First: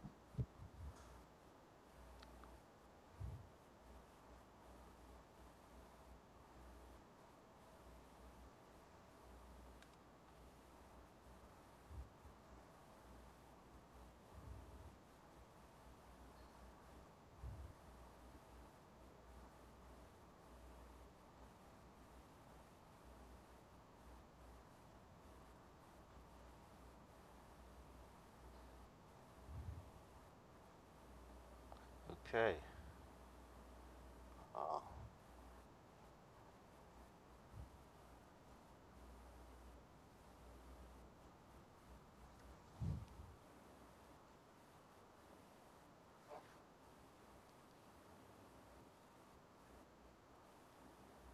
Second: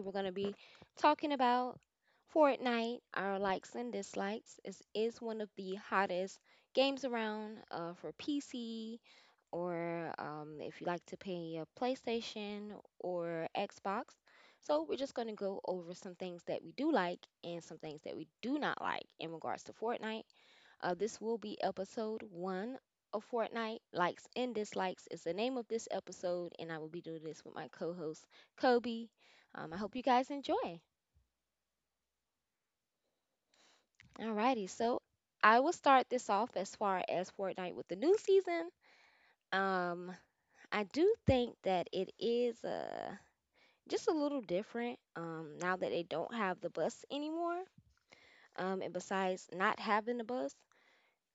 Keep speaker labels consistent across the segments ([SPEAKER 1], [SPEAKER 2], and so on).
[SPEAKER 1] we're gonna be talking about Fortnite. Our likes and dislikes is one of the hottest games around for PC or if you like to play a PlayStation or Xbox. So we're just gonna go over some things that we do like and some things that we do not like in regards to Fortnite. This will be episode one of Fortnite. Likes and dislikes is the name of this episode, and I will be doing this with my co-host Kobe. I hope you guys enjoy.
[SPEAKER 2] Okay.
[SPEAKER 1] Alrighty,
[SPEAKER 2] Uh,
[SPEAKER 1] so I will start this off as far as Fortnite with the new season. Um, I do think that it is just a little different now that they don't have the bus anymore. And besides not having the bus.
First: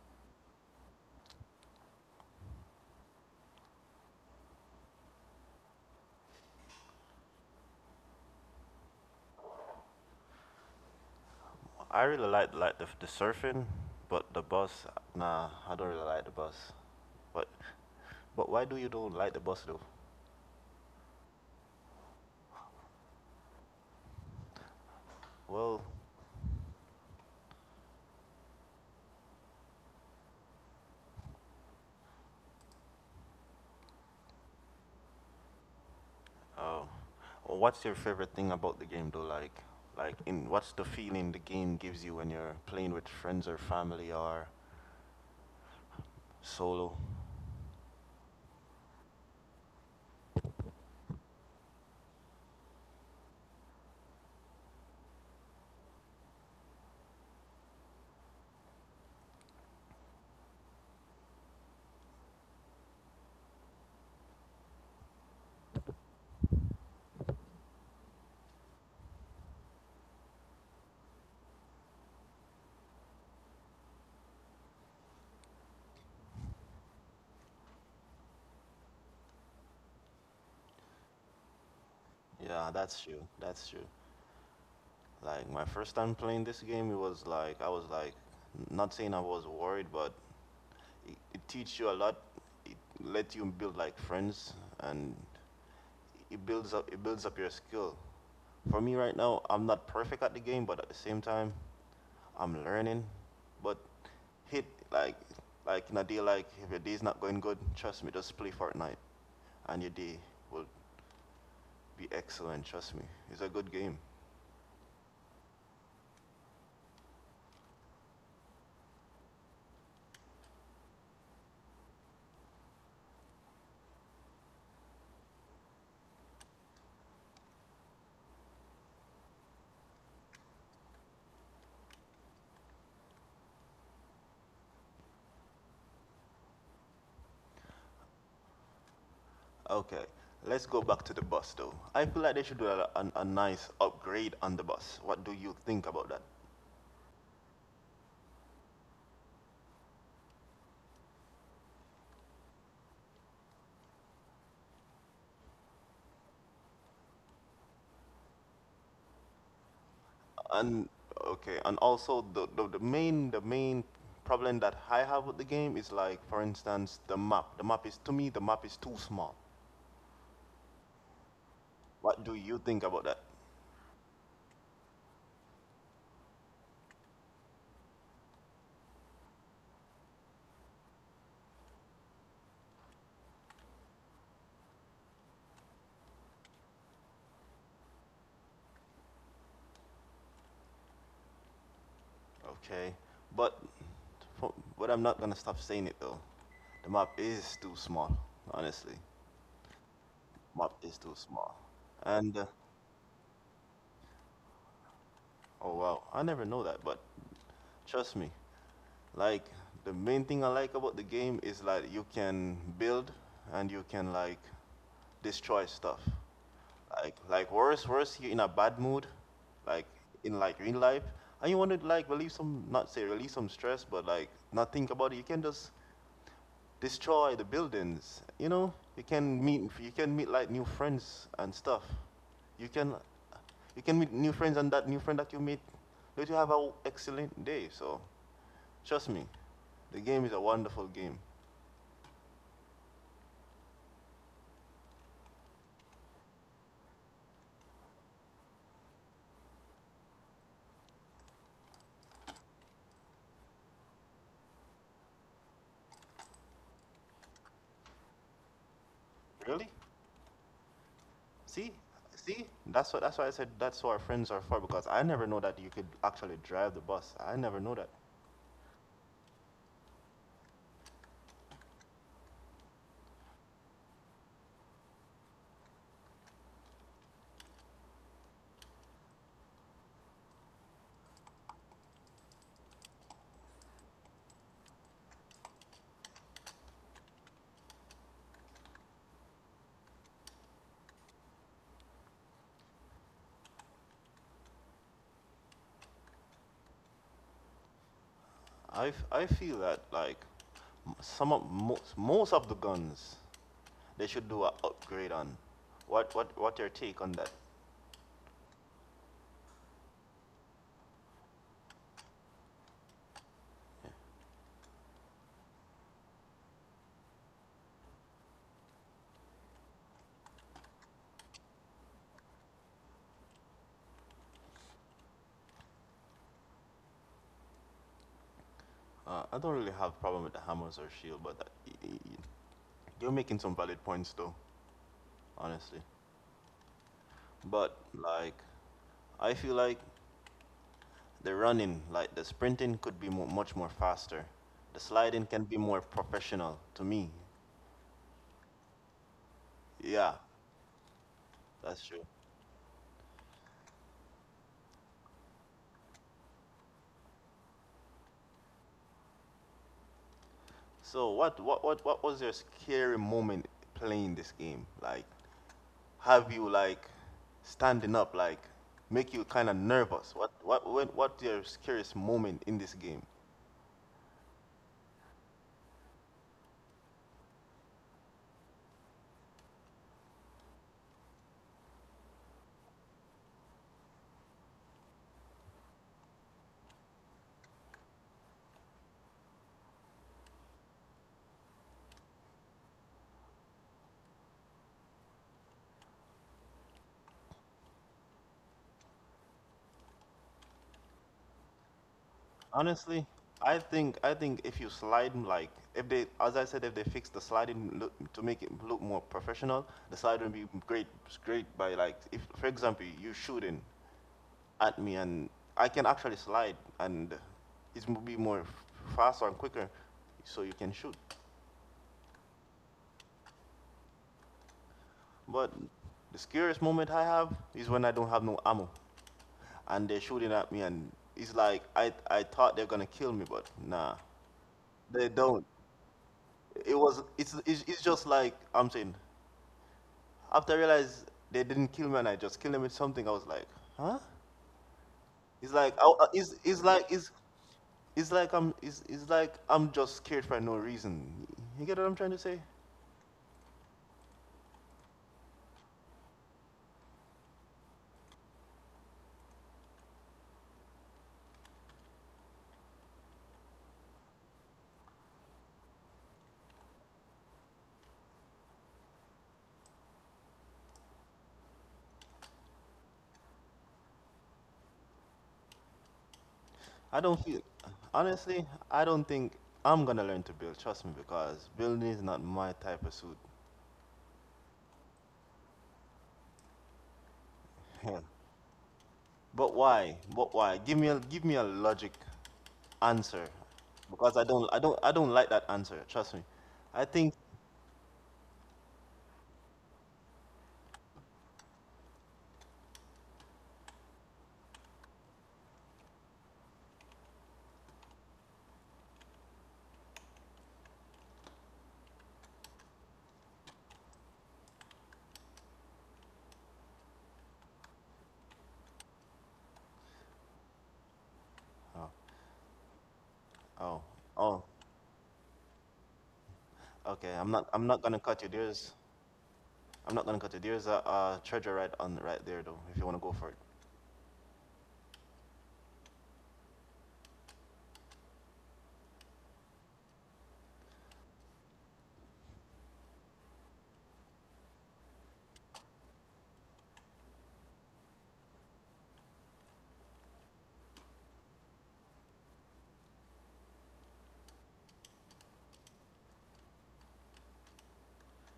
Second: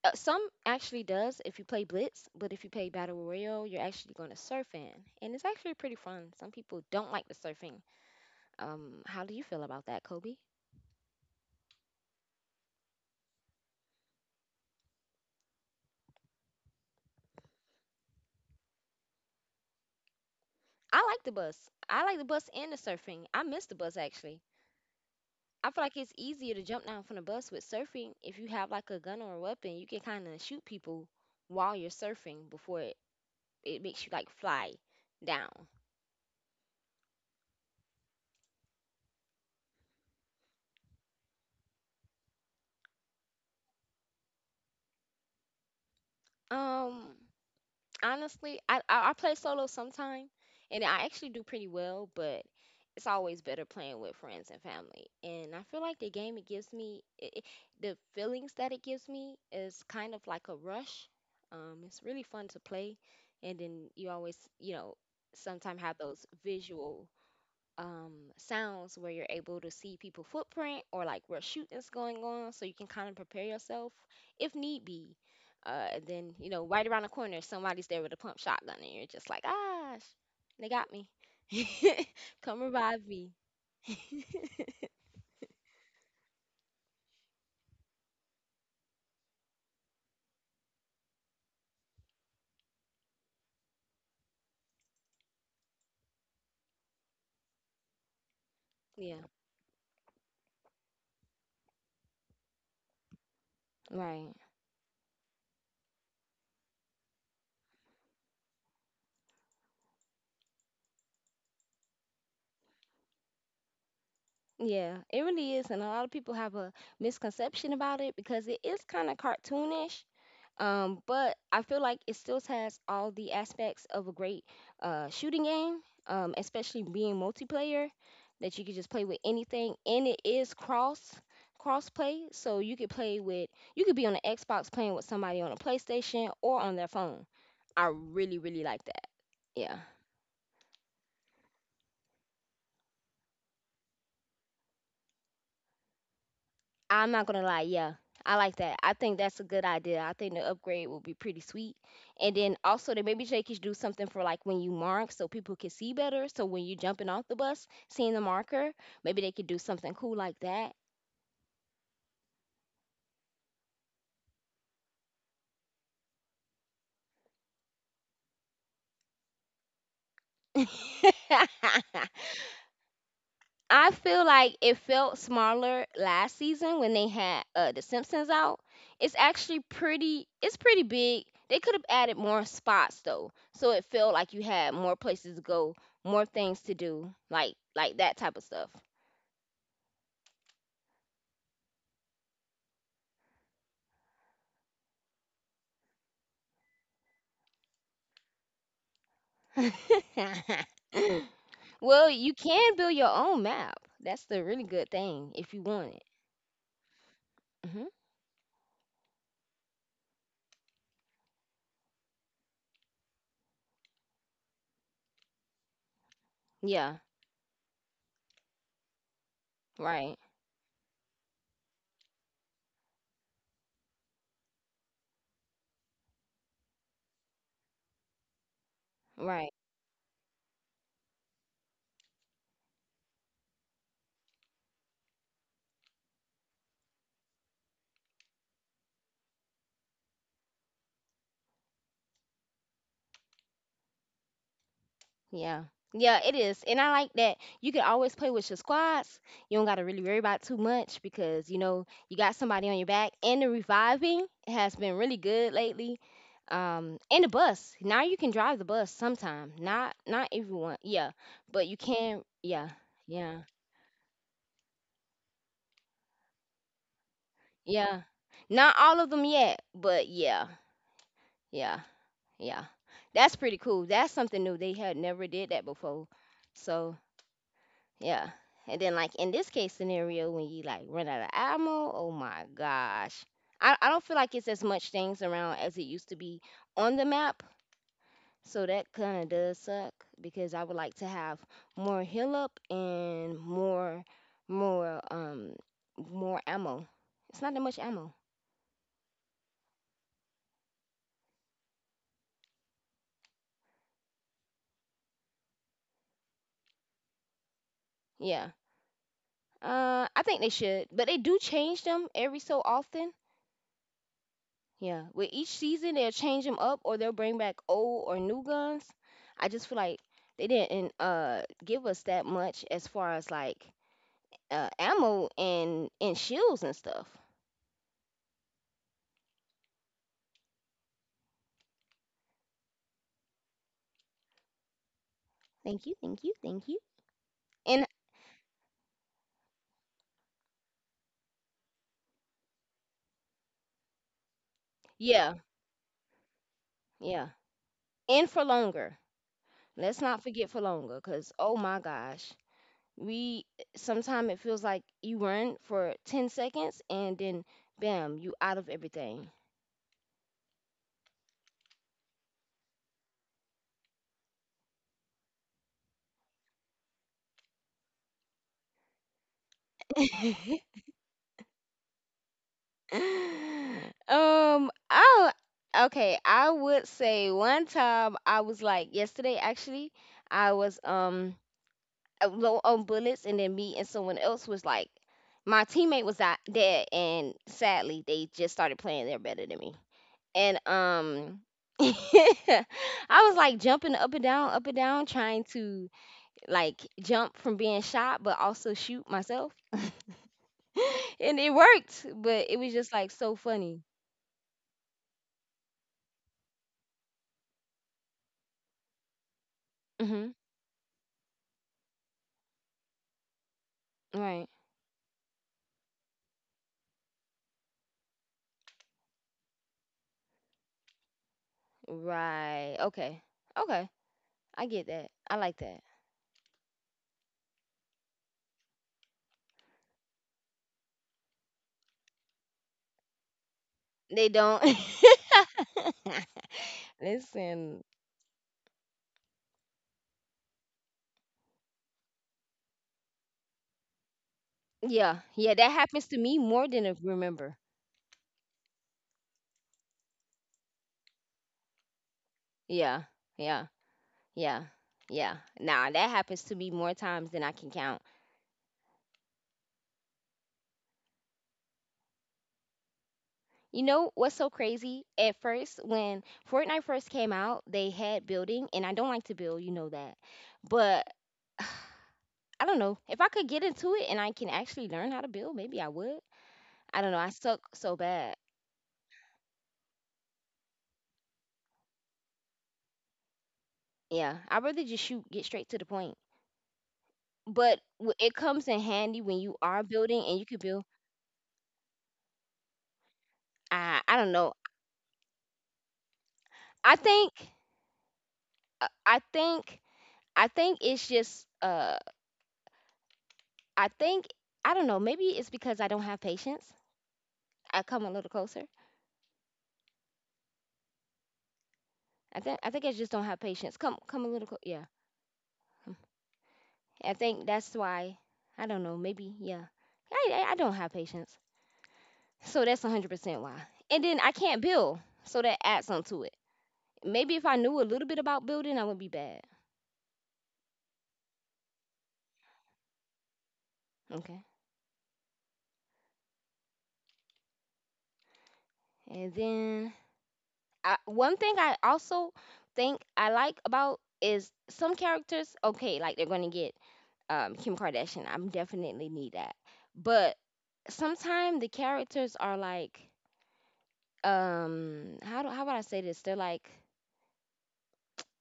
[SPEAKER 1] Some actually does if you play Blitz, but if you play Battle Royale, you're actually going to surf in, and it's actually pretty fun. Some people don't like the surfing. How do you feel about that, Kobe?
[SPEAKER 2] I really like the surfing, but the bus, nah, I don't really like the bus. But but why do you don't like the bus though?
[SPEAKER 1] I like the bus. I like the bus and the surfing. I miss the bus actually. I
[SPEAKER 2] Well,
[SPEAKER 1] feel like it's easier to jump down from the bus with surfing. If you have like a gun or a weapon, you can kind of shoot people while you're surfing before it, makes you like fly down.
[SPEAKER 2] uh, what's your favorite thing about the game though? Like in what's the feeling the game gives you when you're playing with friends or family or solo?
[SPEAKER 1] Um, honestly, I play solo sometime, and I actually do pretty well, but it's always better playing with friends and family. And I feel like the game it gives me, the feelings that it gives me is kind of like a rush. It's really fun to play, and then you always, you know, sometimes have those visual um sounds where you're able to see people footprint or like where shooting's going on so you can kind of prepare yourself if need be and then you know right around the corner somebody's there with a pump shotgun and you're just like ah they got me come
[SPEAKER 2] Yeah, that's
[SPEAKER 1] revive
[SPEAKER 2] true.
[SPEAKER 1] me
[SPEAKER 2] That's true. Like my first time playing this game, it was like I was like not saying I was worried, but it teaches you a lot. It lets you build like friends, and It builds up. Your skill. For me right
[SPEAKER 1] yeah,
[SPEAKER 2] now, I'm not perfect at the game, but at the same time, I'm learning. But
[SPEAKER 1] right,
[SPEAKER 2] hit like like in a day, like if your day's not going good, trust me, just play Fortnite, and your day will be excellent. Trust me, it's a good game.
[SPEAKER 1] yeah, it really is and a lot of people have a misconception about it because it is kind of cartoonish. But I feel like it still has all the aspects of a great shooting game, especially being multiplayer, that you can just play with anything, and it is cross play, so you could be on the Xbox playing with somebody on a PlayStation or on their phone. I really really like that. Yeah.
[SPEAKER 2] Okay, let's go back to the bus though. I feel like they should do a nice upgrade on the bus. What do you think about that?
[SPEAKER 1] I'm not gonna lie, yeah. I like that. I think that's a good idea. I think the upgrade will be pretty sweet. And then also they maybe they could do something for like when you mark so people can see better. So when you're jumping off the bus, seeing the marker, maybe they could do something cool like that.
[SPEAKER 2] And Okay, and also, the main problem that I have with the game is, like, for instance, the map is, to me, the map is too small. What do you think about that?
[SPEAKER 1] I feel like it felt smaller last season when they had the Simpsons out. It's actually pretty. It's pretty big. They could have added more spots though, so it felt like you had more places to go, more things to do, like that type of stuff.
[SPEAKER 2] Okay But for, I'm not gonna stop saying it though. The map is too small, honestly. Map is too small.
[SPEAKER 1] Well, you
[SPEAKER 2] And
[SPEAKER 1] can build your own map. That's the really good thing if you
[SPEAKER 2] Oh
[SPEAKER 1] want it.
[SPEAKER 2] wow, I never know that. But
[SPEAKER 1] Hmm.
[SPEAKER 2] trust me, like, the main thing I like about the game is, like, you can build, and you can like destroy stuff.
[SPEAKER 1] Yeah.
[SPEAKER 2] Like worse you're in a bad mood, like
[SPEAKER 1] Right.
[SPEAKER 2] in like real life, and you want to like relieve some, not say release some, stress, but like not think about it. You can just destroy the buildings. You know,
[SPEAKER 1] Right.
[SPEAKER 2] you can meet like new friends and stuff. You can you can meet new friends, and that new friend that you meet let you have an excellent day. So trust me, the game is a wonderful game.
[SPEAKER 1] Yeah. Yeah, it is. And I like that you can always play with your squads. You don't got to really worry about too much because, you know, you got somebody on your back. And the reviving has been really good lately. And the bus. Now you can drive the bus sometime.
[SPEAKER 2] Really?
[SPEAKER 1] Not everyone. Yeah. But
[SPEAKER 2] See,
[SPEAKER 1] you can,
[SPEAKER 2] see,
[SPEAKER 1] yeah.
[SPEAKER 2] that's what that's why I
[SPEAKER 1] Yeah.
[SPEAKER 2] said that's what our friends are for, because I never know that you could actually drive the bus. I never know that.
[SPEAKER 1] Yeah. Not all of them yet, but yeah. Yeah. Yeah. That's pretty cool. That's something new. They had never did that before. So, yeah. And then like in this case scenario when you like run out of ammo, oh my gosh. I don't feel like it's as much things around as it used to be on the map. So that kinda does suck because I would like to have more heal up and more um more ammo. It's not that much ammo.
[SPEAKER 2] I feel that like some of most of the guns they should do a upgrade on. What your take on that?
[SPEAKER 1] Yeah. Uh, I think they should. But they do change them every so often.
[SPEAKER 2] Yeah.
[SPEAKER 1] Yeah, with each season they'll change them up or they'll bring back old or new guns. I just feel like they didn't give us that much as far as like ammo and shields and stuff.
[SPEAKER 2] I don't really have problem with the hammers or shield, but that, y- y- y- you're making some valid points though, honestly.
[SPEAKER 1] Thank you, thank you, thank you.
[SPEAKER 2] But
[SPEAKER 1] And
[SPEAKER 2] like I feel like the running, like the sprinting, could be mo much more faster. The sliding can
[SPEAKER 1] yeah,
[SPEAKER 2] be more professional to me.
[SPEAKER 1] yeah. And for longer. Let's
[SPEAKER 2] Yeah,
[SPEAKER 1] not forget for longer cuz oh
[SPEAKER 2] that's
[SPEAKER 1] my
[SPEAKER 2] true.
[SPEAKER 1] gosh. We sometimes it feels like you run for 10 seconds and then bam, you out of everything.
[SPEAKER 2] So what was your scary moment playing this game? Like, have you like standing up like make you kind of nervous? What what what what's your scariest moment in this game?
[SPEAKER 1] um oh, okay, I would say one time I was like yesterday actually. I was low on bullets and then me and someone else was like my teammate was out dead and sadly they just started playing they're better than me and I was like jumping up and down, trying to like jump from being shot, but also shoot myself, and it worked. But it was just
[SPEAKER 2] Honestly,
[SPEAKER 1] like so
[SPEAKER 2] I
[SPEAKER 1] funny.
[SPEAKER 2] think I think if you slide, like if they, as I said, if they fix the sliding look, to make it look more professional, the slide
[SPEAKER 1] Mm-hmm.
[SPEAKER 2] would be great by, like, if for example, you shooting
[SPEAKER 1] Right.
[SPEAKER 2] at me, and I can actually slide, and it will be more faster and quicker, so you can shoot.
[SPEAKER 1] Right. Okay. Okay. I get that. I
[SPEAKER 2] But
[SPEAKER 1] like that.
[SPEAKER 2] the scariest moment I have is when I don't have no ammo, and they're shooting at me, and it's like I thought they're gonna kill me, but nah,
[SPEAKER 1] They don't.
[SPEAKER 2] they don't. It was it's
[SPEAKER 1] Listen.
[SPEAKER 2] just like I'm saying. After I realized they didn't kill me, and I just killed them with something, I was like, huh?
[SPEAKER 1] Yeah.
[SPEAKER 2] It's
[SPEAKER 1] Yeah.
[SPEAKER 2] like
[SPEAKER 1] That
[SPEAKER 2] I, uh,
[SPEAKER 1] happens to
[SPEAKER 2] it's
[SPEAKER 1] me
[SPEAKER 2] it's
[SPEAKER 1] more
[SPEAKER 2] like
[SPEAKER 1] than I
[SPEAKER 2] it's
[SPEAKER 1] remember.
[SPEAKER 2] It's like I'm just scared for no reason. You get what I'm trying to say?
[SPEAKER 1] Yeah. Yeah. Yeah. Yeah. Nah, that happens to me more times than I can count. You know what's so crazy? At first, when Fortnite first came out, they had building, and I don't like to build, you know that. But I don't know. If I could get into it and I can actually learn how to build, maybe I would. I
[SPEAKER 2] I
[SPEAKER 1] don't know.
[SPEAKER 2] don't
[SPEAKER 1] I
[SPEAKER 2] feel.
[SPEAKER 1] suck so bad.
[SPEAKER 2] Honestly, I don't think I'm gonna learn to build. Trust me, because building is not my type of suit.
[SPEAKER 1] Yeah, I'd rather just shoot, get straight to the point. But
[SPEAKER 2] Hell.
[SPEAKER 1] it comes in handy when
[SPEAKER 2] But
[SPEAKER 1] you are
[SPEAKER 2] why?
[SPEAKER 1] building
[SPEAKER 2] But
[SPEAKER 1] and you
[SPEAKER 2] why?
[SPEAKER 1] could
[SPEAKER 2] Give
[SPEAKER 1] build.
[SPEAKER 2] me a give me a logic answer,
[SPEAKER 1] I
[SPEAKER 2] because I
[SPEAKER 1] don't
[SPEAKER 2] don't
[SPEAKER 1] know.
[SPEAKER 2] I don't I don't like that answer. Trust me. I
[SPEAKER 1] I
[SPEAKER 2] think.
[SPEAKER 1] think uh, I think I think it's just I think I don't know. Maybe it's because I don't have patience. I come a little closer. I think I just don't have patience. Come a little yeah. Hmm, I think that's why. I don't know. Maybe, yeah. I don't have patience,
[SPEAKER 2] Oh,
[SPEAKER 1] so that's 100% why.
[SPEAKER 2] oh,
[SPEAKER 1] And then I
[SPEAKER 2] oh.
[SPEAKER 1] can't build, so that adds on to it.
[SPEAKER 2] Okay, I'm
[SPEAKER 1] Maybe if
[SPEAKER 2] not
[SPEAKER 1] I
[SPEAKER 2] I'm
[SPEAKER 1] knew a
[SPEAKER 2] not gonna
[SPEAKER 1] little bit
[SPEAKER 2] cut you.
[SPEAKER 1] about
[SPEAKER 2] There's
[SPEAKER 1] building, I wouldn't be bad.
[SPEAKER 2] I'm not gonna cut you. There's a treasure right on right there though. If you wanna go for it.
[SPEAKER 1] Okay. And then I, one thing I also think I like about is some characters, okay, like they're going to get Kim Kardashian. I definitely need that. But sometimes the characters are like, how do, how would I say this? They're like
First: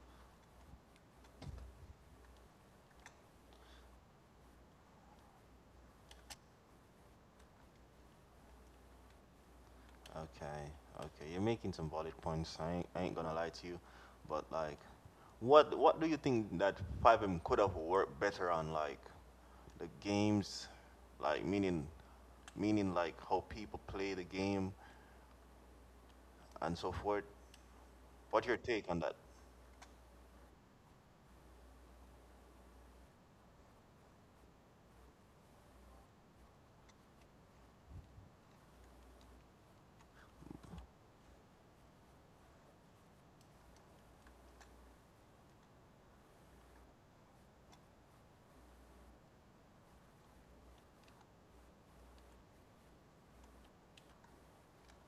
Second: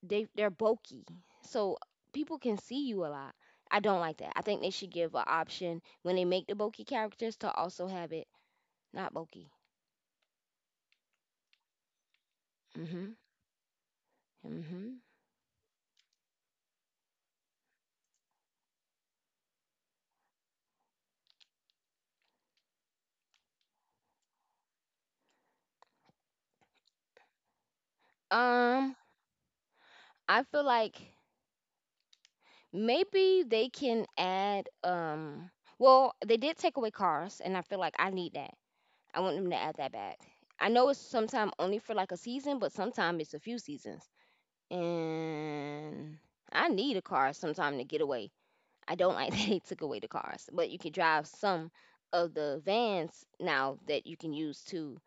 [SPEAKER 1] they're bulky, so people can see you a lot. I don't like that. I think they should give an option when they make the bulky characters to also have it not bulky.
[SPEAKER 2] Okay, okay, you're making some valid points. I ain't,
[SPEAKER 1] Mm hmm.
[SPEAKER 2] I ain't
[SPEAKER 1] Mm
[SPEAKER 2] gonna lie to you, but
[SPEAKER 1] hmm.
[SPEAKER 2] like,
[SPEAKER 1] Mhm.
[SPEAKER 2] what do you think that 5M could have worked better on, like, the games, like, meaning like how people play the game and so forth? What's your take
[SPEAKER 1] Um,
[SPEAKER 2] on that?
[SPEAKER 1] I feel like maybe they can add well, they did take away cars and I feel like I need that. I want them to add that back. I know it's sometime only for like a season, but sometime it's a few seasons. And I need a car sometime to get away. I don't like that they took away the cars, but you can drive some of the vans now that you can use to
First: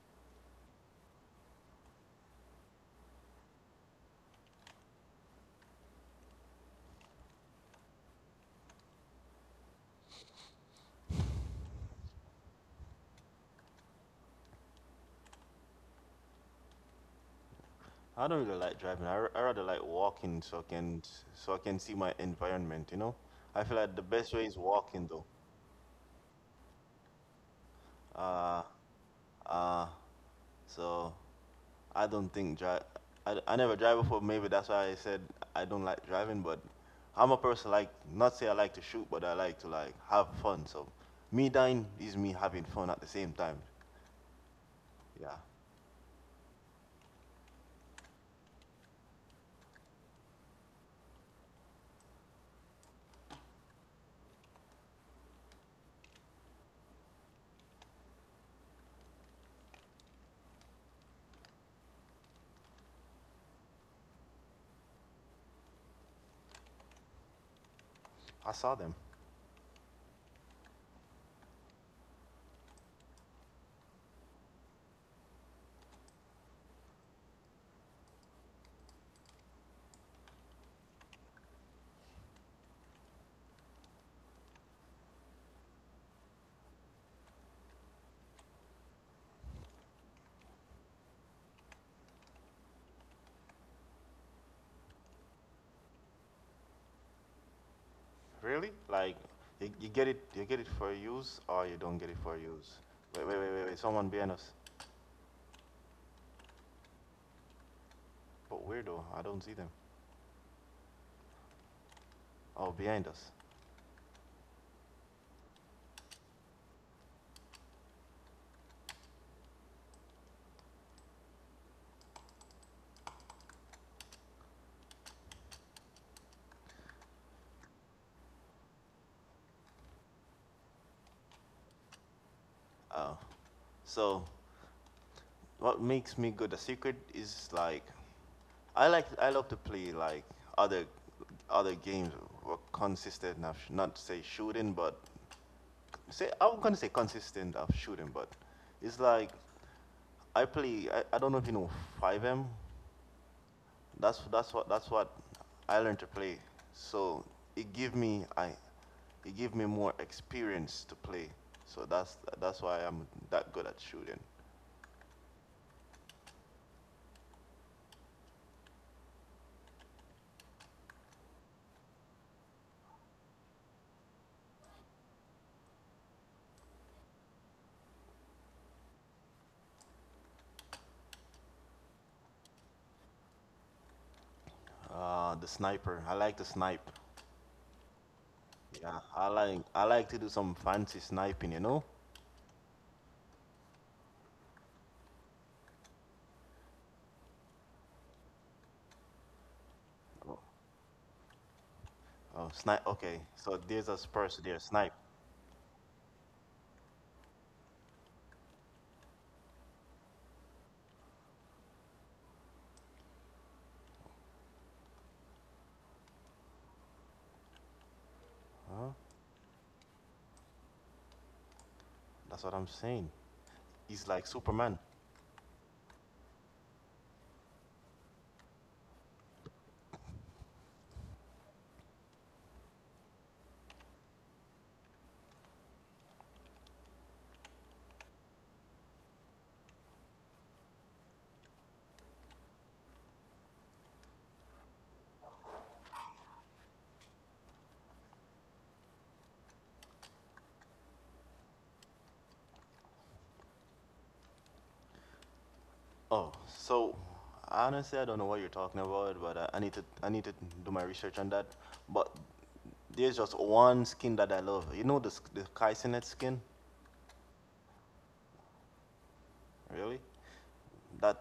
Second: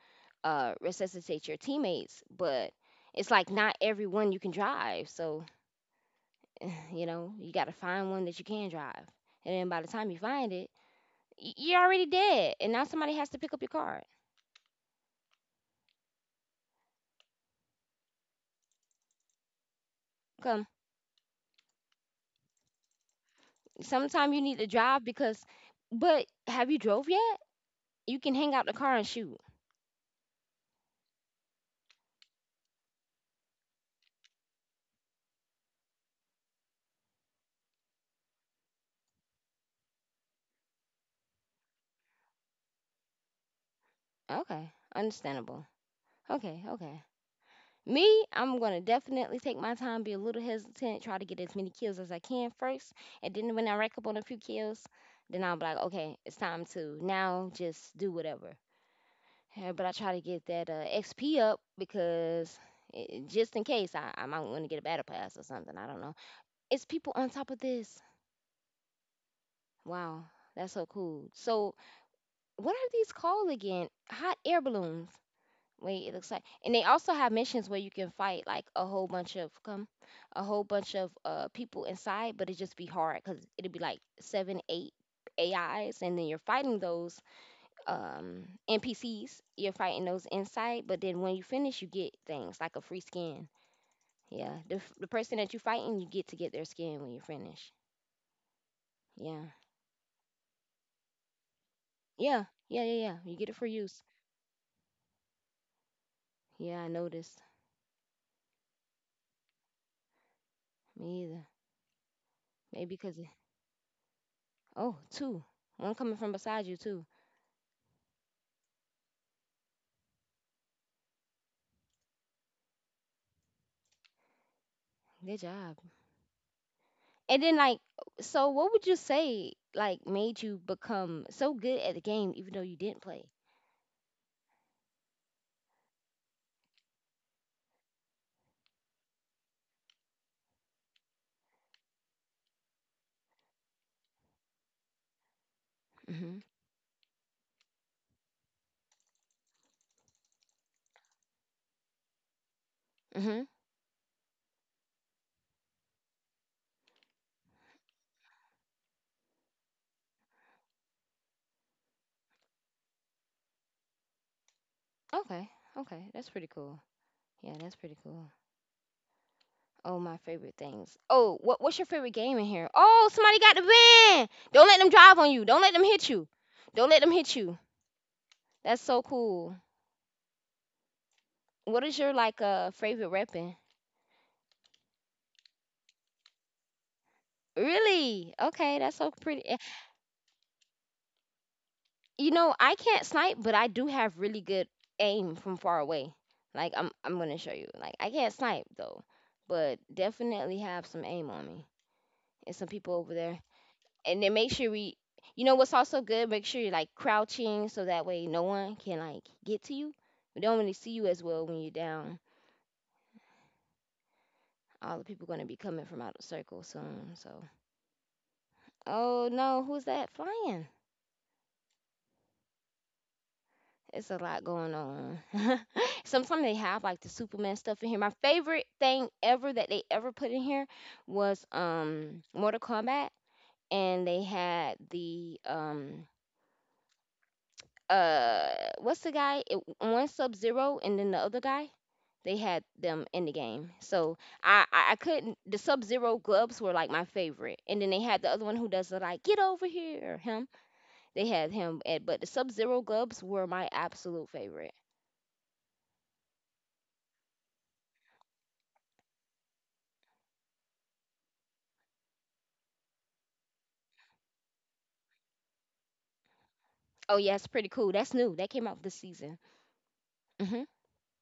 [SPEAKER 1] resuscitate your teammates, but it's like not everyone you can drive. So you know, you got to find one that you can drive. And then by the time you find it, you're already dead. And now somebody has to pick up your car.
[SPEAKER 2] I don't really like driving. I rather like walking so I
[SPEAKER 1] Come,
[SPEAKER 2] can see my environment. You know, I feel like the best
[SPEAKER 1] sometime you
[SPEAKER 2] way is
[SPEAKER 1] need to drive
[SPEAKER 2] walking though.
[SPEAKER 1] because, but have you drove yet? You can hang
[SPEAKER 2] Uh,
[SPEAKER 1] out the car and shoot.
[SPEAKER 2] uh, so I don't think drive. I never drive before. Maybe that's why I said I don't like driving. But I'm a person, like, not say I like to shoot, but I like to like have fun. So me dying is me having fun at the same time.
[SPEAKER 1] Okay,
[SPEAKER 2] Yeah,
[SPEAKER 1] understandable. Okay, okay. Me, I'm gonna definitely take my time, be a little hesitant, try to get as many kills as I can first, and then when I rack up on a few kills, then I'll be like, okay, it's time to now just do whatever. Yeah, but I try to get that XP up because I just in case I might want to get a battle pass or something. I don't know. It's people on top of this.
[SPEAKER 2] I saw them.
[SPEAKER 1] Wow, that's so cool. So, what are these called again? Hot air balloons. Wait, it looks like, and they also have missions where you can fight like a whole bunch of people inside, but it just be hard because it'd be like seven, eight AIs, and then you're fighting those NPCs. You're fighting those inside, but then when you finish, you get things like a free skin. Yeah, the the person that you're fighting, you get to get their skin when you finish.
[SPEAKER 2] Really? Like,
[SPEAKER 1] Yeah,
[SPEAKER 2] you get it, you get it for use, or you don't get it for
[SPEAKER 1] yeah,
[SPEAKER 2] use.
[SPEAKER 1] yeah, yeah, yeah.
[SPEAKER 2] Wait,
[SPEAKER 1] You
[SPEAKER 2] wait,
[SPEAKER 1] get
[SPEAKER 2] wait,
[SPEAKER 1] it for
[SPEAKER 2] wait, wait.
[SPEAKER 1] use.
[SPEAKER 2] Someone behind us.
[SPEAKER 1] Yeah, I noticed.
[SPEAKER 2] But where though? I don't see them.
[SPEAKER 1] Me either.
[SPEAKER 2] Oh,
[SPEAKER 1] Maybe
[SPEAKER 2] behind
[SPEAKER 1] because
[SPEAKER 2] us.
[SPEAKER 1] oh, two. One coming from beside you too. Good job. And then like, so what would you say like made you become so good at the game even though you didn't
[SPEAKER 2] Oh,
[SPEAKER 1] play?
[SPEAKER 2] so what makes me good? The secret is like I love to play like other other games were consistent of not say shooting, but say
[SPEAKER 1] Mhm.
[SPEAKER 2] I was gonna say consistent of shooting, but it's like I play. I don't know if you know 5M.
[SPEAKER 1] Mhm.
[SPEAKER 2] That's what I learned to play. So it give me I it give me more experience to play. So that's why I'm that good at shooting.
[SPEAKER 1] Okay. Okay, that's pretty cool. Yeah, that's pretty cool. Oh, my favorite things. Oh, what's your favorite game in here? Oh, somebody got the van. Don't let them drive on you. Don't let them hit you. Don't let them hit you. That's so cool. What is your like favorite weapon?
[SPEAKER 2] The sniper. I like to snipe.
[SPEAKER 1] Really? Okay,
[SPEAKER 2] Yeah,
[SPEAKER 1] that's so
[SPEAKER 2] I
[SPEAKER 1] pretty.
[SPEAKER 2] like
[SPEAKER 1] Eh,
[SPEAKER 2] I like to do some fancy sniping. You know.
[SPEAKER 1] you know, I can't snipe, but I do have really good aim from far away. Like I'm gonna show you. Like I can't snipe though, but definitely have some aim on me.
[SPEAKER 2] Oh,
[SPEAKER 1] And some
[SPEAKER 2] snipe.
[SPEAKER 1] people over
[SPEAKER 2] Okay,
[SPEAKER 1] there
[SPEAKER 2] so there's a
[SPEAKER 1] and then
[SPEAKER 2] spurs
[SPEAKER 1] make
[SPEAKER 2] there.
[SPEAKER 1] sure
[SPEAKER 2] Snipe.
[SPEAKER 1] we what's also good, make sure you're like crouching, so that way no one can like get to you. We don't really see you as well when you're down. All the people going to be coming from out of the circle soon, so
[SPEAKER 2] Huh?
[SPEAKER 1] oh no, who's that flying?
[SPEAKER 2] That's what I'm saying. He's
[SPEAKER 1] It's a
[SPEAKER 2] like
[SPEAKER 1] lot going
[SPEAKER 2] Superman.
[SPEAKER 1] on. Sometimes they have like the Superman stuff in here. My favorite thing ever that they ever put in here was Mortal Kombat. And they had the uh what's the guy, it, one Sub Zero and then the other guy. They had them in the game. So I couldn't. The Sub Zero gloves were like my favorite, and then they had the other one who does the like get over here, him. They had him, at, but the Sub Zero gloves were my absolute favorite.
[SPEAKER 2] Oh, so honestly, I don't know what you're talking about, but I need to do my research on that. But there's just one skin that I love. You know the Kaisenet skin,
[SPEAKER 1] Oh yeah, it's pretty cool. That's new. That came out this season.
[SPEAKER 2] really?
[SPEAKER 1] Hmm.
[SPEAKER 2] That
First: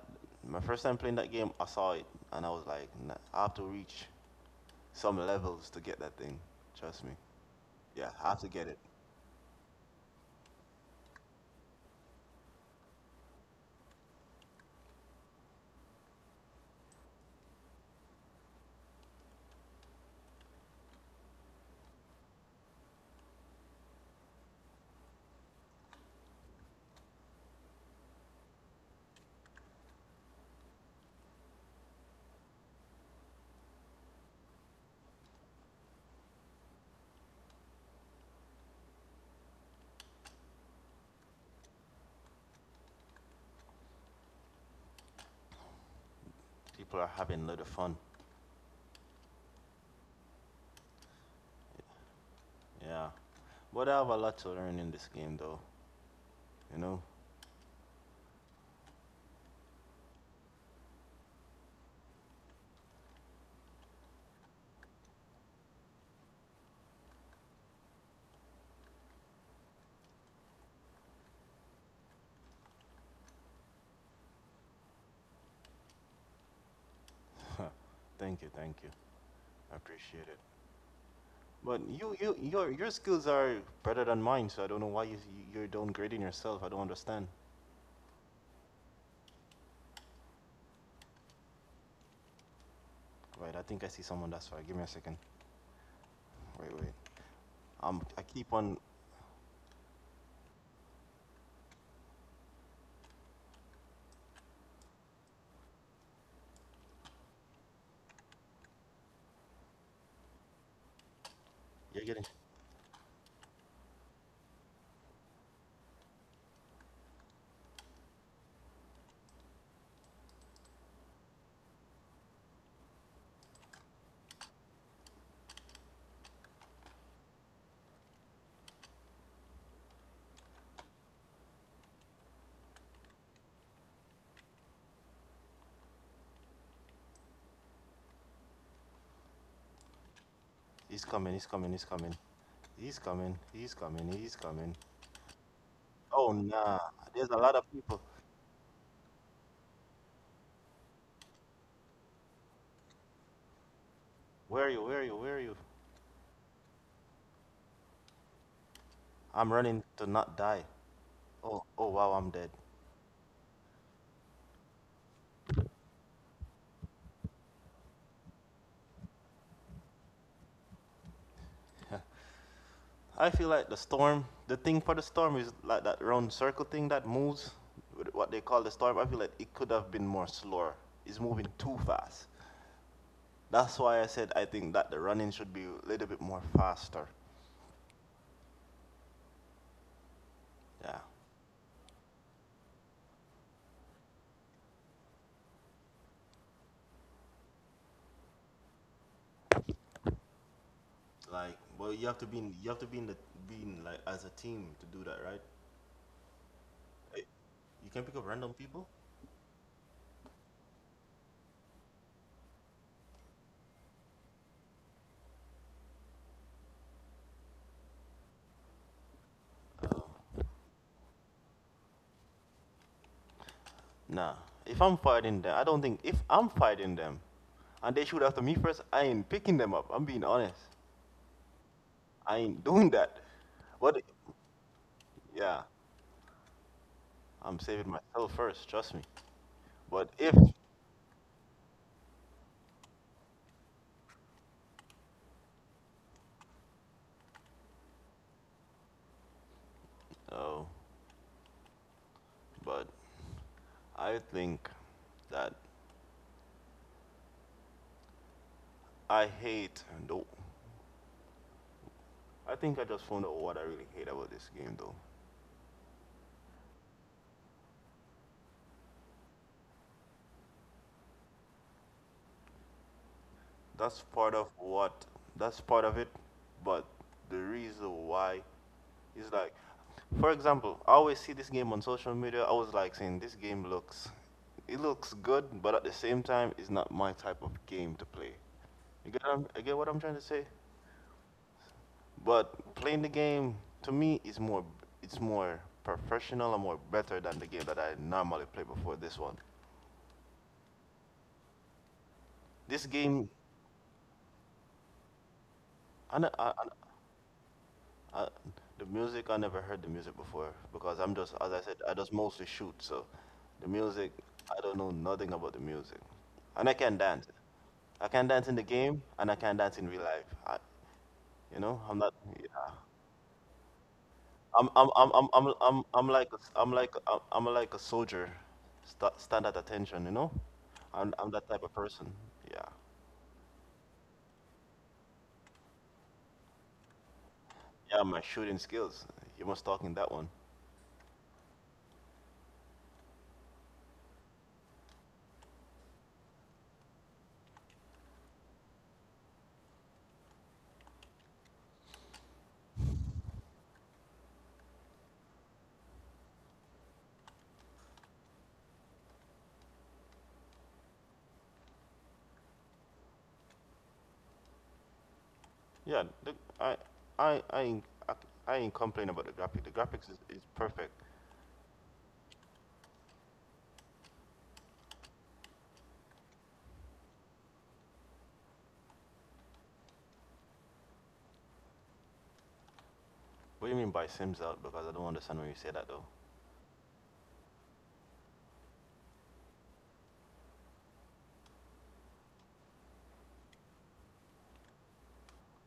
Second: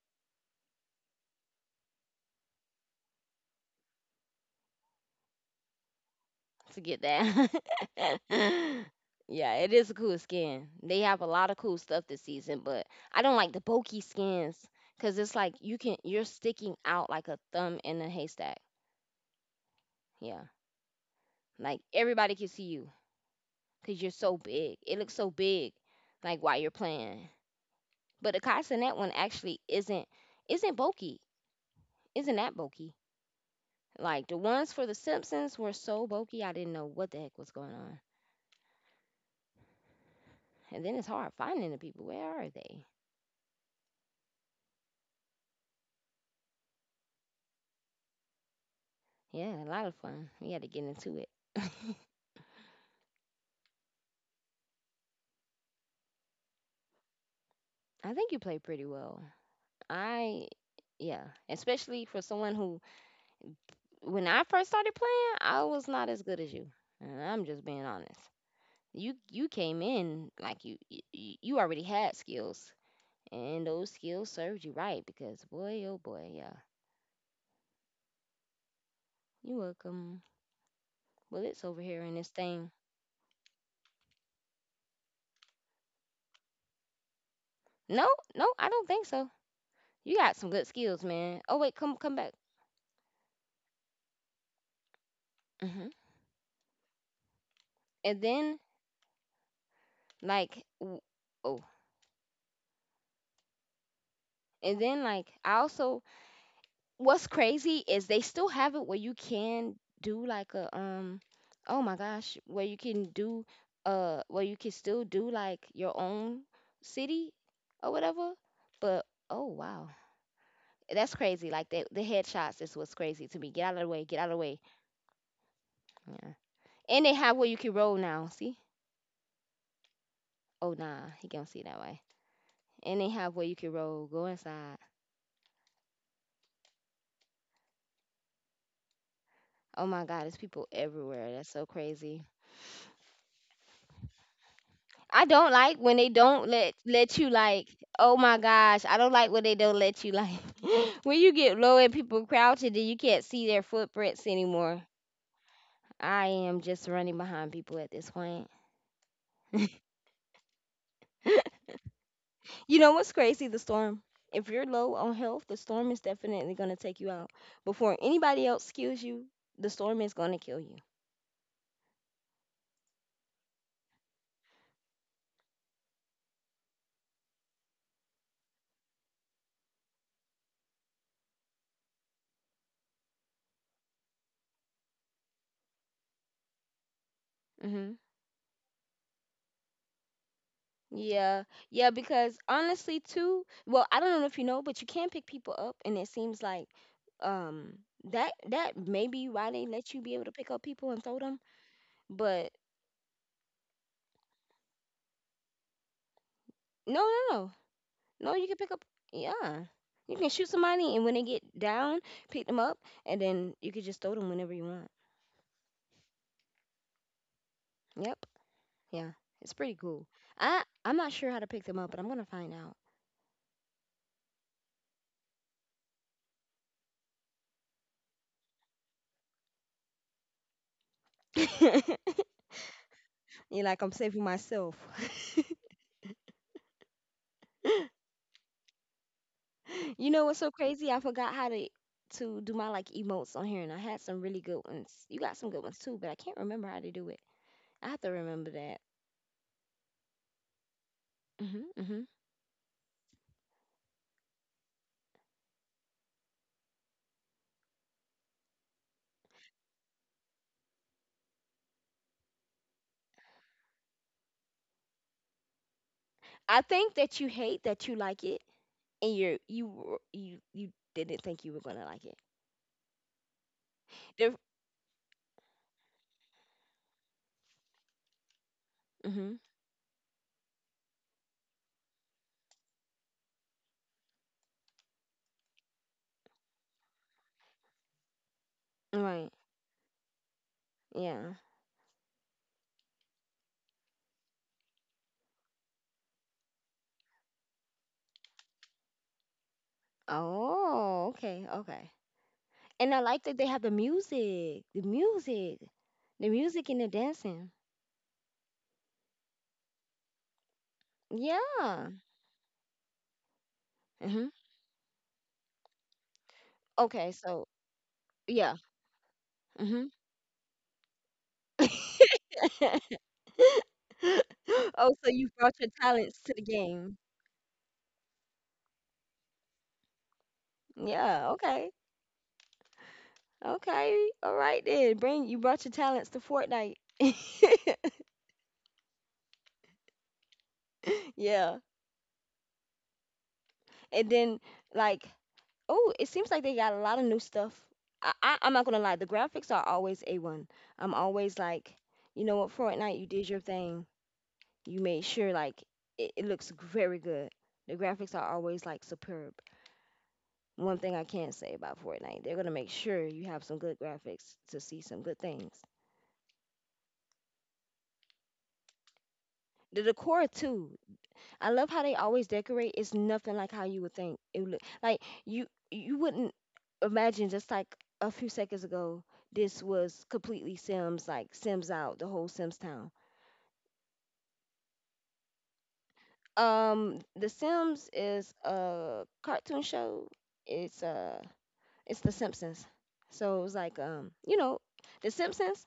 [SPEAKER 2] my first time playing that game, I saw it and I was like, nah, I have to reach some levels to get that thing.
[SPEAKER 1] To get
[SPEAKER 2] Trust me.
[SPEAKER 1] that.
[SPEAKER 2] Yeah, I have to get it.
[SPEAKER 1] Yeah, it is a cool skin. They have a lot of cool stuff this season, but I don't like the bulky skins because it's like you can you're sticking out like a thumb in a haystack. Yeah, like everybody can see you, because you're so big. It looks so big, like while you're playing. But the Castanet one actually isn't bulky. Isn't that bulky? Like the ones for the Simpsons were so bulky, I didn't know what the heck was going on. And then it's hard finding the people. Where are they?
[SPEAKER 2] People are having a little fun.
[SPEAKER 1] Yeah, a lot of fun. We had to get into it.
[SPEAKER 2] Yeah, but I have a lot to learn in this game, though. You know.
[SPEAKER 1] I think you played pretty well. I, yeah, especially for someone who, when I first started playing, I was not as good as you. And I'm just being honest. You came in like you already had skills, and those skills served you right, because boy oh boy, yeah.
[SPEAKER 2] Thank you, thank you.
[SPEAKER 1] You
[SPEAKER 2] I
[SPEAKER 1] welcome.
[SPEAKER 2] appreciate it.
[SPEAKER 1] Well, it's
[SPEAKER 2] But
[SPEAKER 1] over here in
[SPEAKER 2] you,
[SPEAKER 1] this
[SPEAKER 2] you, your,
[SPEAKER 1] thing.
[SPEAKER 2] your skills are better than mine, so I don't know why you're downgrading yourself. I don't understand.
[SPEAKER 1] No, no I don't think so. You got some good skills, man. Oh wait, come back.
[SPEAKER 2] Right, I think I see someone. That's why. Give me a second.
[SPEAKER 1] Hmm.
[SPEAKER 2] Wait, wait. I
[SPEAKER 1] And
[SPEAKER 2] keep
[SPEAKER 1] then
[SPEAKER 2] on.
[SPEAKER 1] like w- oh, and then like I also, what's crazy is they still have it where you can do like a oh my
[SPEAKER 2] You're getting.
[SPEAKER 1] gosh, where you can do where you can still do like your own city or whatever, but oh wow, that's crazy, like the headshots is what's crazy to me. Get out of the way, get out of the way. Yeah. And they have where you can roll now, see. Oh nah, he can't see that way. And they have where you can roll, go inside. Oh my god, there's people
[SPEAKER 2] He's coming.
[SPEAKER 1] everywhere,
[SPEAKER 2] He's
[SPEAKER 1] that's so
[SPEAKER 2] coming. He's coming.
[SPEAKER 1] crazy.
[SPEAKER 2] He's coming. He's coming. He's coming.
[SPEAKER 1] I don't like when they
[SPEAKER 2] Oh
[SPEAKER 1] don't let
[SPEAKER 2] nah.
[SPEAKER 1] let you
[SPEAKER 2] There's a lot of
[SPEAKER 1] like.
[SPEAKER 2] people.
[SPEAKER 1] Oh my gosh, I don't like when they don't let you like. When you get low and people crouching, then you can't see their footprints
[SPEAKER 2] Where are you?
[SPEAKER 1] anymore.
[SPEAKER 2] Where are you? Where are you?
[SPEAKER 1] I am just running behind people at this point.
[SPEAKER 2] I'm
[SPEAKER 1] You
[SPEAKER 2] running to not die. Oh, oh wow, I'm dead.
[SPEAKER 1] know what's crazy? The storm. If you're low on health, the storm is definitely gonna take you out before anybody else kills you. The storm is gonna kill you.
[SPEAKER 2] I feel like the storm, the thing for the storm is like that round circle thing that moves, with what they call the storm. I feel like it could have been more slower. It's moving too fast. That's why I said I think that the running should be a little bit more faster.
[SPEAKER 1] Hmm.
[SPEAKER 2] Yeah.
[SPEAKER 1] Yeah, yeah, because honestly too, well, I don't know if you know, but you can pick people up, and it seems like um that that may be why they let you be able to pick up people and throw them.
[SPEAKER 2] Like, well,
[SPEAKER 1] But
[SPEAKER 2] you have to be in the being like as a team to do that, right?
[SPEAKER 1] no,
[SPEAKER 2] Eh,
[SPEAKER 1] no, no.
[SPEAKER 2] You can pick up
[SPEAKER 1] No, you
[SPEAKER 2] random
[SPEAKER 1] can pick up
[SPEAKER 2] people.
[SPEAKER 1] yeah. You can shoot somebody and when they get down, pick them up, and then you can just throw them whenever you want. Yep. Yeah. It's pretty cool. I'm not sure how to pick them up, but I'm gonna find out.
[SPEAKER 2] Nah. If I'm fighting them, I don't think if I'm fighting them, and they shoot after me first, I ain't picking them up. I'm being honest. I ain't doing that.
[SPEAKER 1] You're like, I'm
[SPEAKER 2] But
[SPEAKER 1] saving myself.
[SPEAKER 2] Yeah, I'm saving myself first, trust me. But
[SPEAKER 1] You know
[SPEAKER 2] if,
[SPEAKER 1] what's so crazy? I forgot how to do my like emotes on here, and I had some really good ones. You got some good ones too, but I can't remember how to do it. I have to remember that.
[SPEAKER 2] oh,
[SPEAKER 1] Hmm. Hmm.
[SPEAKER 2] but I think that I hate, though, I think I just found out what I really hate about this game, though.
[SPEAKER 1] I think that you hate that you like it, and you didn't think you were gonna like it.
[SPEAKER 2] That's part
[SPEAKER 1] There,
[SPEAKER 2] of what, that's part of it, but the reason why is
[SPEAKER 1] hmm.
[SPEAKER 2] like, for example, I always see this game on social media. I was like saying, this game looks, it looks good, but at the same time, it's not my type of game to play. You get, what
[SPEAKER 1] Right.
[SPEAKER 2] I'm- you get what I'm trying to say?
[SPEAKER 1] Yeah.
[SPEAKER 2] But playing the game to me is more it's more professional and more better than the game that I normally play before this one.
[SPEAKER 1] Oh. Okay. Okay.
[SPEAKER 2] This
[SPEAKER 1] And I like
[SPEAKER 2] game,
[SPEAKER 1] that they have
[SPEAKER 2] I, ne-
[SPEAKER 1] the music and the dancing.
[SPEAKER 2] I, the music I never heard the music before, because I'm just, as I said, I
[SPEAKER 1] Yeah.
[SPEAKER 2] just mostly shoot. So the music
[SPEAKER 1] Hmm.
[SPEAKER 2] I don't know nothing about the music, and I can
[SPEAKER 1] Okay.
[SPEAKER 2] dance.
[SPEAKER 1] So
[SPEAKER 2] I can dance in the
[SPEAKER 1] yeah.
[SPEAKER 2] game, and I can dance in
[SPEAKER 1] Hmm.
[SPEAKER 2] real life. You know I'm not. Yeah,
[SPEAKER 1] Oh, so you brought your
[SPEAKER 2] I'm
[SPEAKER 1] talents
[SPEAKER 2] like
[SPEAKER 1] to
[SPEAKER 2] a-
[SPEAKER 1] the game.
[SPEAKER 2] I'm like a soldier, stand at attention, you know. I'm
[SPEAKER 1] Yeah,
[SPEAKER 2] that type of
[SPEAKER 1] okay.
[SPEAKER 2] person. Yeah,
[SPEAKER 1] Okay, all right then. Bring, you brought your talents to Fortnite.
[SPEAKER 2] yeah. My shooting skills. You must talk in that one.
[SPEAKER 1] Yeah. And then like, oh, it seems like they got a lot of new stuff. I'm not gonna lie, the graphics are always A1. I'm always like, you know what, Fortnite, you did your thing. You made sure like it looks very good. The graphics are always like superb. One thing I can say about Fortnite, they're gonna make sure you have some good graphics to see some good things.
[SPEAKER 2] Yeah, the, I I I ain't I, I ain't complaining about the graphic. The
[SPEAKER 1] The
[SPEAKER 2] graphics is,
[SPEAKER 1] decor
[SPEAKER 2] is
[SPEAKER 1] too.
[SPEAKER 2] perfect.
[SPEAKER 1] I love how they always decorate. It's nothing like how you would think it would look. Like you wouldn't imagine just like a few seconds ago, this was completely Sims, like Sims out, the whole Sims town.
[SPEAKER 2] What do you mean by Sims out? Because I don't understand when you say that though.
[SPEAKER 1] The Sims is a cartoon show. It's uh, it's The Simpsons. So it was like you know, The Simpsons.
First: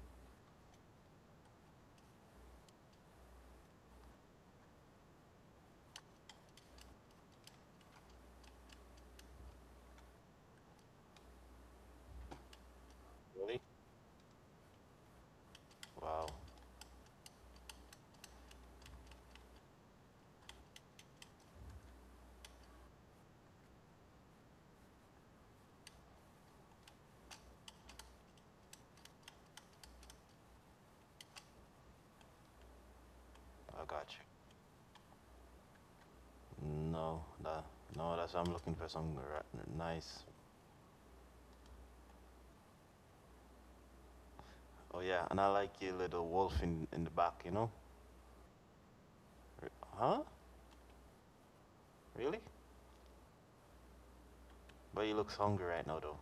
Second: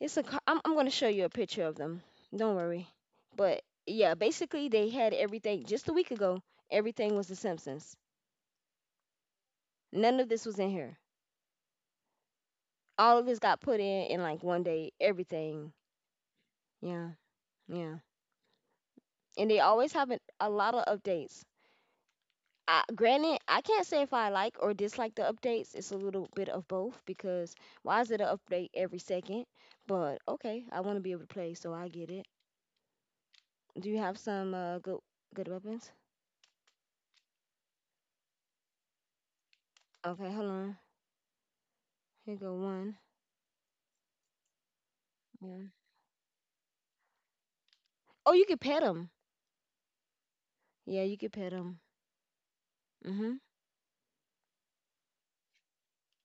[SPEAKER 1] It's a. co- I'm gonna show you a picture of them. Don't worry. But yeah, basically they had everything just a week ago. Everything was The Simpsons. None of this was in here. All of this got
[SPEAKER 2] Really?
[SPEAKER 1] put in like one day. Everything.
[SPEAKER 2] Wow,
[SPEAKER 1] Yeah, yeah. And they always have a lot of updates. I, granted, I can't say if I like or dislike the updates. It's a little bit of both, because why is it an update every second? But okay, I want to be able to play, so I get it.
[SPEAKER 2] I
[SPEAKER 1] Do you
[SPEAKER 2] got
[SPEAKER 1] have
[SPEAKER 2] you.
[SPEAKER 1] some good good weapons?
[SPEAKER 2] No, that no. That's I'm looking for something nice.
[SPEAKER 1] Okay, hold on. Here go one.
[SPEAKER 2] Oh yeah, and I
[SPEAKER 1] Yeah.
[SPEAKER 2] like your little wolf in the back.
[SPEAKER 1] Oh, you could pet him.
[SPEAKER 2] Huh?
[SPEAKER 1] Yeah, you could pet him.
[SPEAKER 2] Really?
[SPEAKER 1] Mhm.
[SPEAKER 2] But he looks hungry right now, though.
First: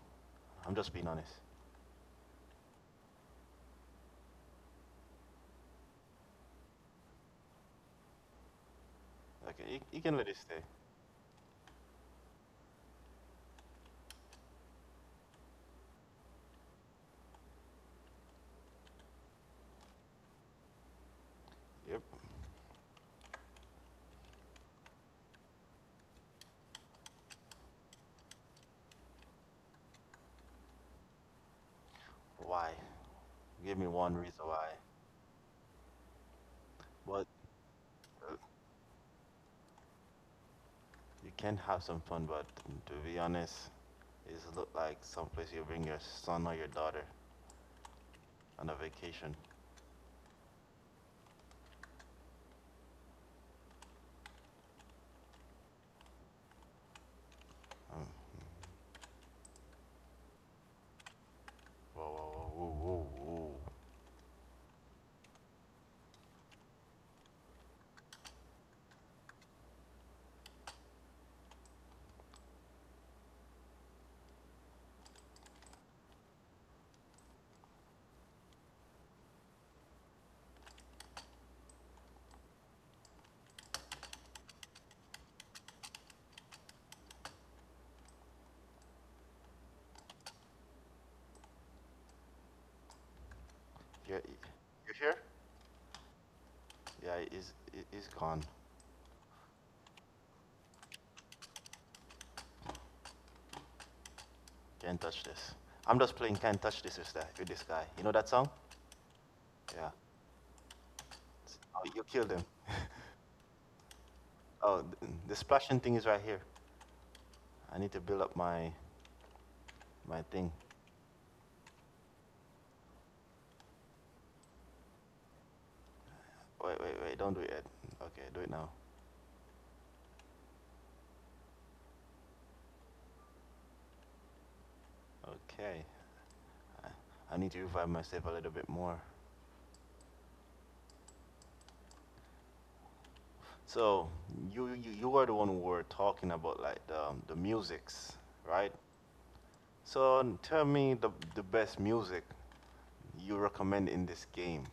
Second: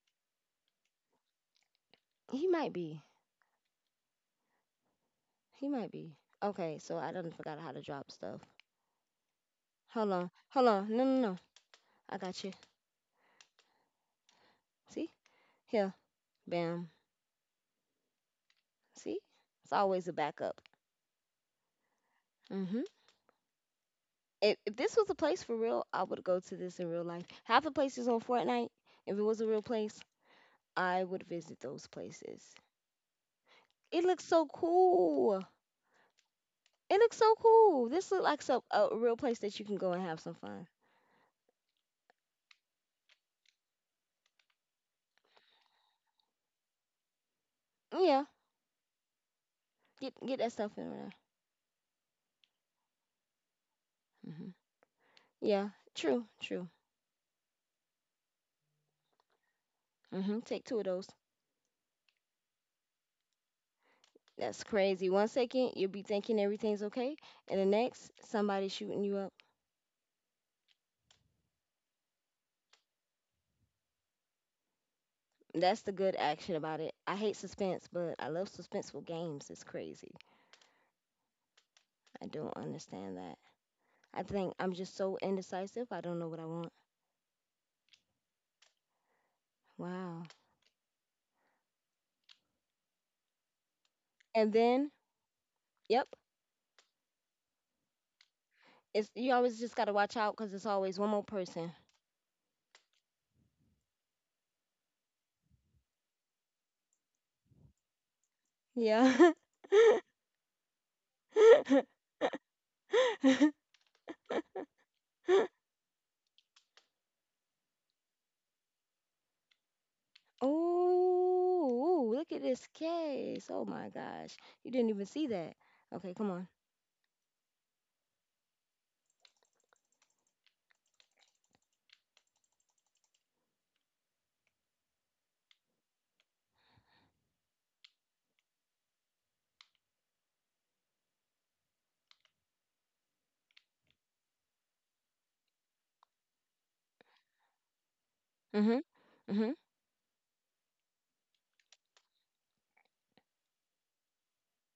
[SPEAKER 2] I'm just being honest.
[SPEAKER 1] He might be. He might be. Okay, so I done forgot how to drop stuff.
[SPEAKER 2] Okay, you
[SPEAKER 1] Hold
[SPEAKER 2] can let
[SPEAKER 1] on.
[SPEAKER 2] it stay.
[SPEAKER 1] Hold on. No, no, no. I got you. See? Here. Bam. See? It's always a backup.
[SPEAKER 2] Yep.
[SPEAKER 1] Mhm. If this was a place for real, I would go to this in real life. Half the places on Fortnite, if it was a real place, I would visit those places.
[SPEAKER 2] Why? Give me
[SPEAKER 1] It
[SPEAKER 2] one
[SPEAKER 1] looks
[SPEAKER 2] reason
[SPEAKER 1] so
[SPEAKER 2] why.
[SPEAKER 1] cool. It looks
[SPEAKER 2] But
[SPEAKER 1] so cool. This looks
[SPEAKER 2] uh,
[SPEAKER 1] like some a real place that you can go and have some fun.
[SPEAKER 2] you can have some fun, but to be honest, it's look like someplace you bring your son or your daughter
[SPEAKER 1] Yeah,
[SPEAKER 2] on a vacation.
[SPEAKER 1] get that stuff in there. Hmm. Yeah, true, true.
[SPEAKER 2] Um,
[SPEAKER 1] Hmm. Take two of those.
[SPEAKER 2] Whoa, whoa, whoa, whoa, whoa, whoa.
[SPEAKER 1] That's crazy. One second you'll be thinking everything's okay, and the next somebody's shooting you up. That's the good action about it. I hate suspense, but I love suspenseful games. It's crazy. I don't understand that. I think I'm just so indecisive. I don't know what I want. Wow.
[SPEAKER 2] Yeah,
[SPEAKER 1] And then,
[SPEAKER 2] you here?
[SPEAKER 1] yep,
[SPEAKER 2] Yeah, he's gone.
[SPEAKER 1] it's you always just gotta watch out because it's always one more person.
[SPEAKER 2] Can't touch this. I'm just playing Can't Touch This with this guy. You know that song?
[SPEAKER 1] Yeah.
[SPEAKER 2] Yeah. Oh, you killed him. Oh, the splashing thing is right here. I need to build up my thing.
[SPEAKER 1] Oh, look at this case. Oh my gosh. You didn't even see that. Okay, come on.
[SPEAKER 2] Wait, wait, wait! Don't do it yet. Okay, do it now. Okay, I, I need to revive myself a little bit more. So you are the one who were talking about like the musics, right?
[SPEAKER 1] Mhm. Mhm.
[SPEAKER 2] So tell me the best music you recommend in this game,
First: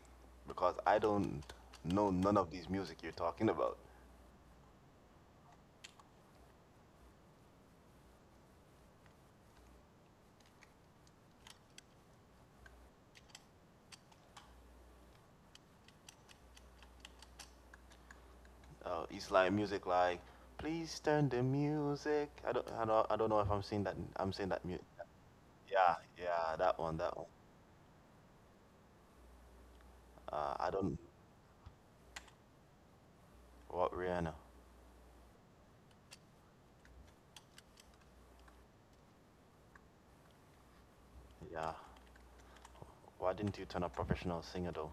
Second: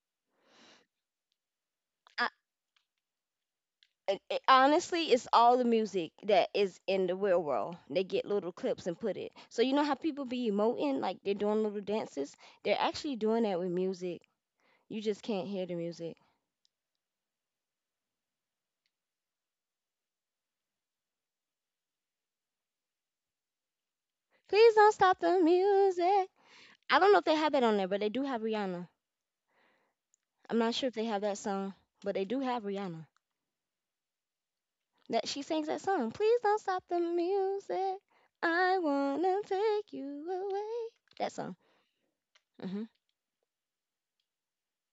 [SPEAKER 2] because I don't know
[SPEAKER 1] I,
[SPEAKER 2] none of these music you're talking about.
[SPEAKER 1] honestly, it's all the music that is in the real world. They get little clips and put it. So you know how people be emoting like they're doing little dances? They're actually doing that with music. You just can't hear the music.
[SPEAKER 2] It's like music like please turn the music. I don't know if I'm saying that
[SPEAKER 1] Please
[SPEAKER 2] music.
[SPEAKER 1] don't stop the
[SPEAKER 2] Yeah,
[SPEAKER 1] music.
[SPEAKER 2] yeah, that one,
[SPEAKER 1] I don't know
[SPEAKER 2] that
[SPEAKER 1] if
[SPEAKER 2] one.
[SPEAKER 1] they have that on there, but they do have Rihanna. I'm
[SPEAKER 2] I
[SPEAKER 1] not sure if
[SPEAKER 2] don't
[SPEAKER 1] they have that song, but they do have Rihanna.
[SPEAKER 2] What Rihanna.
[SPEAKER 1] That she sings that song. Please don't stop the music. I wanna take you away. That song.
[SPEAKER 2] Yeah.
[SPEAKER 1] Hmm.
[SPEAKER 2] Why didn't you turn a professional singer though?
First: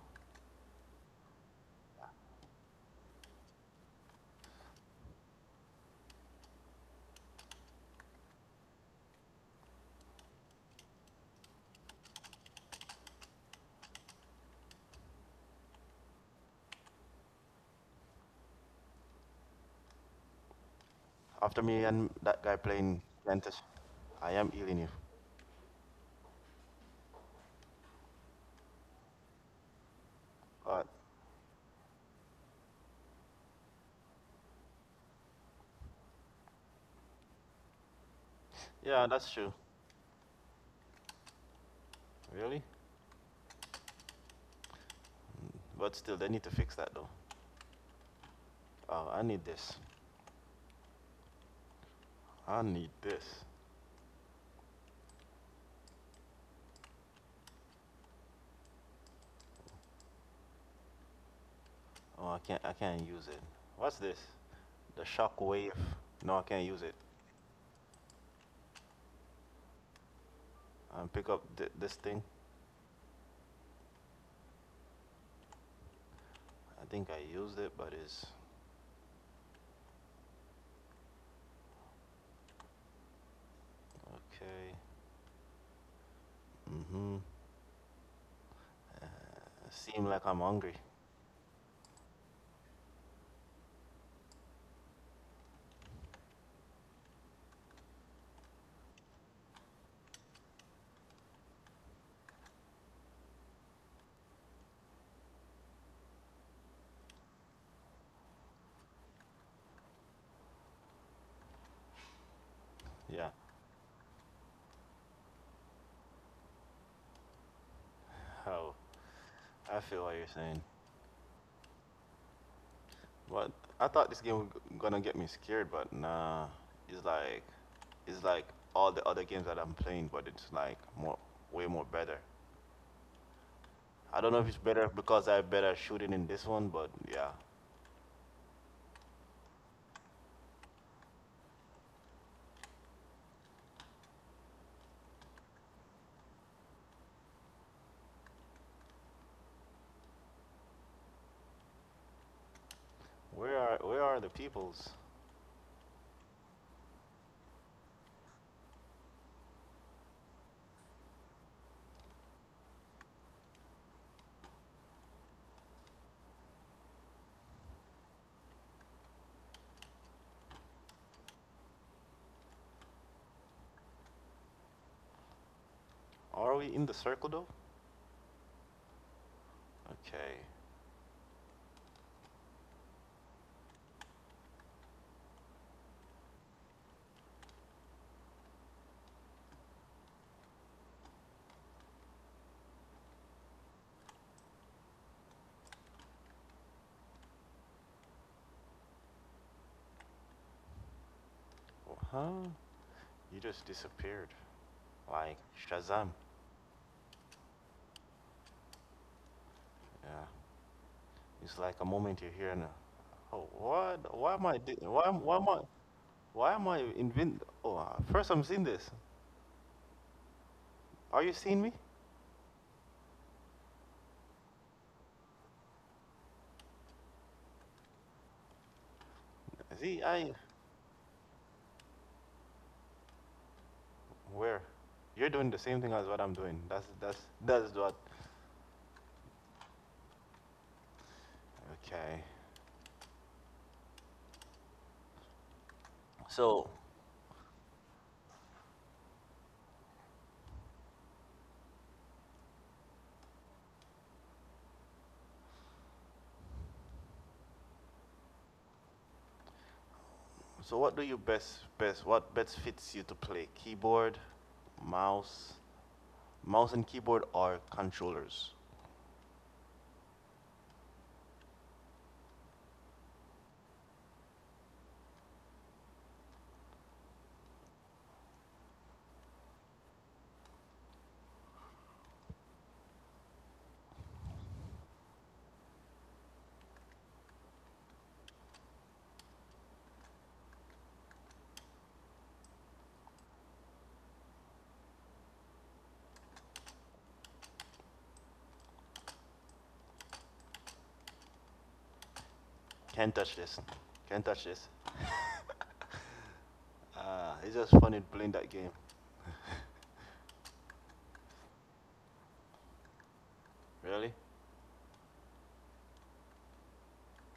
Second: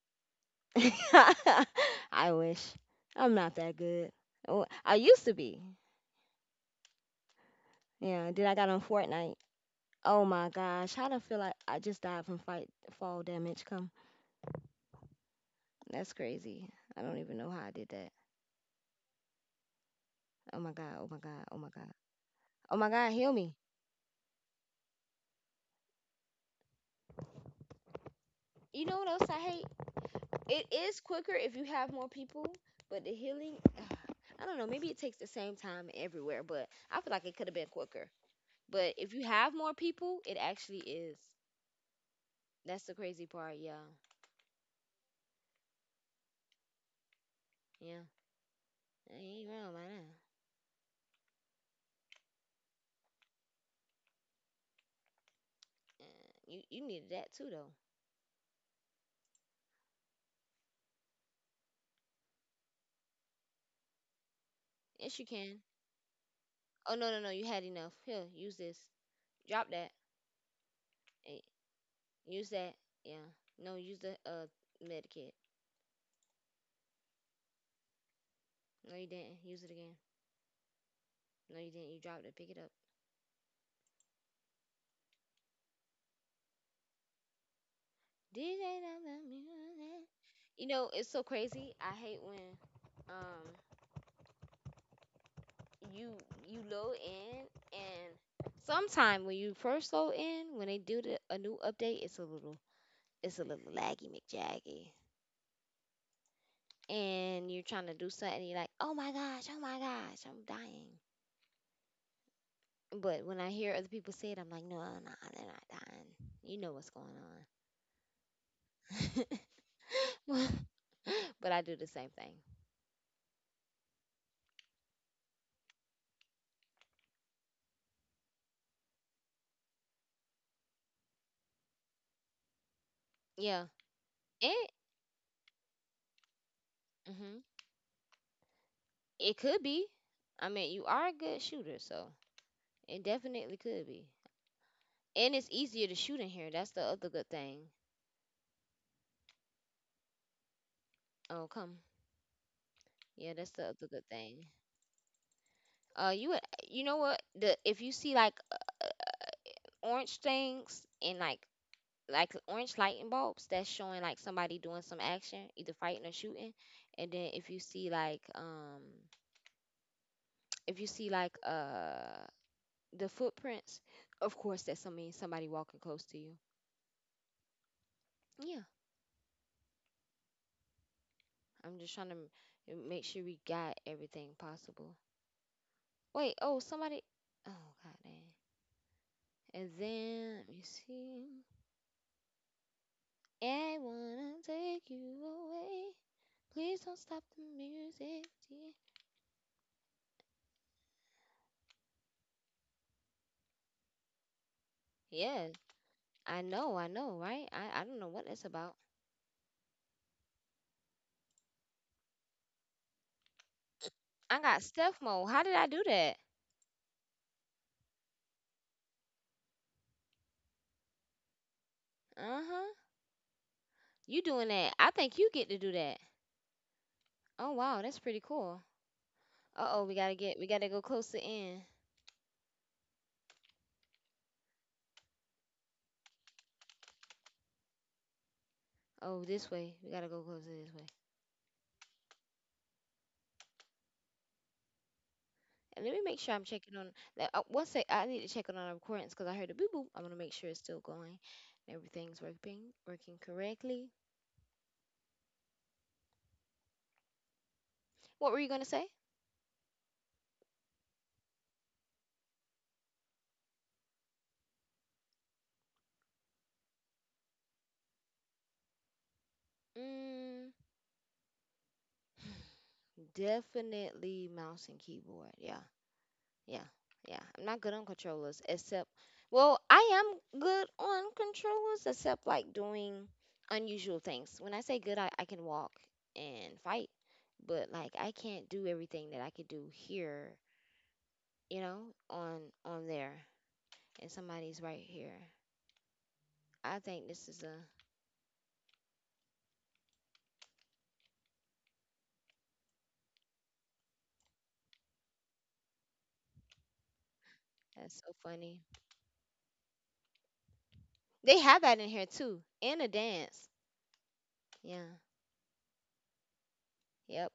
[SPEAKER 2] Yeah.
[SPEAKER 1] I wish. I'm not that good. Oh, I used to be. Yeah. Then I got on Fortnite. Oh my gosh. How do I feel like I just died from fight fall damage? Come. That's crazy. I don't even know how I did that. Oh my god. Oh my god. Oh
[SPEAKER 2] After
[SPEAKER 1] my
[SPEAKER 2] me
[SPEAKER 1] god.
[SPEAKER 2] and that guy
[SPEAKER 1] Oh my
[SPEAKER 2] playing
[SPEAKER 1] god. Heal me.
[SPEAKER 2] Plantis, I am healing you.
[SPEAKER 1] You know what else I hate? It
[SPEAKER 2] But
[SPEAKER 1] is quicker if you have more people, but the healing, I don't know, maybe it takes the same time everywhere, but I feel like it could have been quicker. But
[SPEAKER 2] yeah,
[SPEAKER 1] if you
[SPEAKER 2] that's true.
[SPEAKER 1] have more people, it actually is.
[SPEAKER 2] Really?
[SPEAKER 1] That's the crazy part, y'all.
[SPEAKER 2] Mm, But still, they need to fix that though.
[SPEAKER 1] Yeah.
[SPEAKER 2] Oh,
[SPEAKER 1] I
[SPEAKER 2] I need
[SPEAKER 1] ain't wrong about
[SPEAKER 2] this.
[SPEAKER 1] that.
[SPEAKER 2] I need this.
[SPEAKER 1] Uh, you needed that too though.
[SPEAKER 2] Oh, I can't. I can't use it. What's this? The
[SPEAKER 1] Yes you can.
[SPEAKER 2] shockwave. No, I can't use it.
[SPEAKER 1] Oh no no no, you had enough. Here, use this. Drop that.
[SPEAKER 2] And pick up
[SPEAKER 1] Eh,
[SPEAKER 2] this thing.
[SPEAKER 1] Use that. Yeah. No, use the medikit.
[SPEAKER 2] I think I used it, but it's
[SPEAKER 1] No you didn't. Use it again. No you didn't. You dropped it. Pick it up.
[SPEAKER 2] okay. Mm-hmm.
[SPEAKER 1] DJ love
[SPEAKER 2] Uh,
[SPEAKER 1] the
[SPEAKER 2] Seem
[SPEAKER 1] music.
[SPEAKER 2] like I'm
[SPEAKER 1] You
[SPEAKER 2] hungry.
[SPEAKER 1] know, it's so crazy. I hate when um you you load in and sometime when you first load in, when they do a new update, it's a little laggy McJaggy. And you're trying to do something, you're like, oh my gosh, I'm dying. But
[SPEAKER 2] Yeah,
[SPEAKER 1] when I hear other people say it, I'm like, no, no, they're not dying. You know what's going
[SPEAKER 2] how
[SPEAKER 1] on.
[SPEAKER 2] I feel what you're saying.
[SPEAKER 1] But I do the same thing.
[SPEAKER 2] But I thought this game was gonna get me scared, but nah. It's like it's like all the other games that I'm playing, but it's like more way more better.
[SPEAKER 1] Yeah.
[SPEAKER 2] I don't know if it's
[SPEAKER 1] And
[SPEAKER 2] better because I have better shooting in this one, but yeah.
[SPEAKER 1] mm-hmm. It could be. I mean, you are a good shooter, so it definitely could be. And it's easier to shoot in here. That's the other good thing. Oh, come. Yeah, that's
[SPEAKER 2] Where
[SPEAKER 1] the
[SPEAKER 2] are
[SPEAKER 1] other
[SPEAKER 2] where
[SPEAKER 1] good
[SPEAKER 2] are the
[SPEAKER 1] thing.
[SPEAKER 2] peoples?
[SPEAKER 1] You would, you know what? The If you see like orange things and like orange lightning bulbs, that's showing like somebody doing some action, either fighting or shooting. And then if you see like if you see like the footprints, of course that's something somebody walking close to you.
[SPEAKER 2] Are we in the circle though?
[SPEAKER 1] Yeah.
[SPEAKER 2] Okay.
[SPEAKER 1] I'm just trying to m- Make sure we got everything possible. Wait, oh, somebody. Oh, god dang. And then, let me see. I wanna take you away. Please don't stop the music. Dear.
[SPEAKER 2] Huh? You just disappeared, like
[SPEAKER 1] Yeah,
[SPEAKER 2] Shazam.
[SPEAKER 1] I know, right? I don't know what that's about.
[SPEAKER 2] Yeah, it's like a moment you're here now. Oh, what?
[SPEAKER 1] I got stealth mode. How did I do that?
[SPEAKER 2] Why am I invent? Oh, First I'm seeing this. Are you seeing me?
[SPEAKER 1] Uh huh. You doing that? I think you get to do that. Oh wow, that's pretty cool. Uh oh,
[SPEAKER 2] See, I
[SPEAKER 1] we gotta go closer in.
[SPEAKER 2] where? You're doing the same thing as what I'm doing. That's what.
[SPEAKER 1] Oh, this way. We gotta go closer this way.
[SPEAKER 2] Okay.
[SPEAKER 1] And let me make sure I'm
[SPEAKER 2] So
[SPEAKER 1] checking on that. One sec, I need to check on our recordings because I heard a boo boo. I am going to make sure it's still going, and everything's working correctly. What were you gonna say?
[SPEAKER 2] so what do you best best what best fits you to play? Keyboard, mouse, mouse and keyboard are controllers.
[SPEAKER 1] Mm, definitely mouse and keyboard. Yeah, yeah, yeah. I'm not good on controllers except, well, I am good on controllers except like doing unusual things. When I say good, I can walk and fight, but like I can't do everything that I could do here, you know, on there. And somebody's right here. I think this is a
[SPEAKER 2] Can't touch this. Can't touch this. It's just funny
[SPEAKER 1] that's so
[SPEAKER 2] playing that
[SPEAKER 1] funny.
[SPEAKER 2] game.
[SPEAKER 1] They have that in here too, and a dance.
[SPEAKER 2] Really?
[SPEAKER 1] Yeah, yep.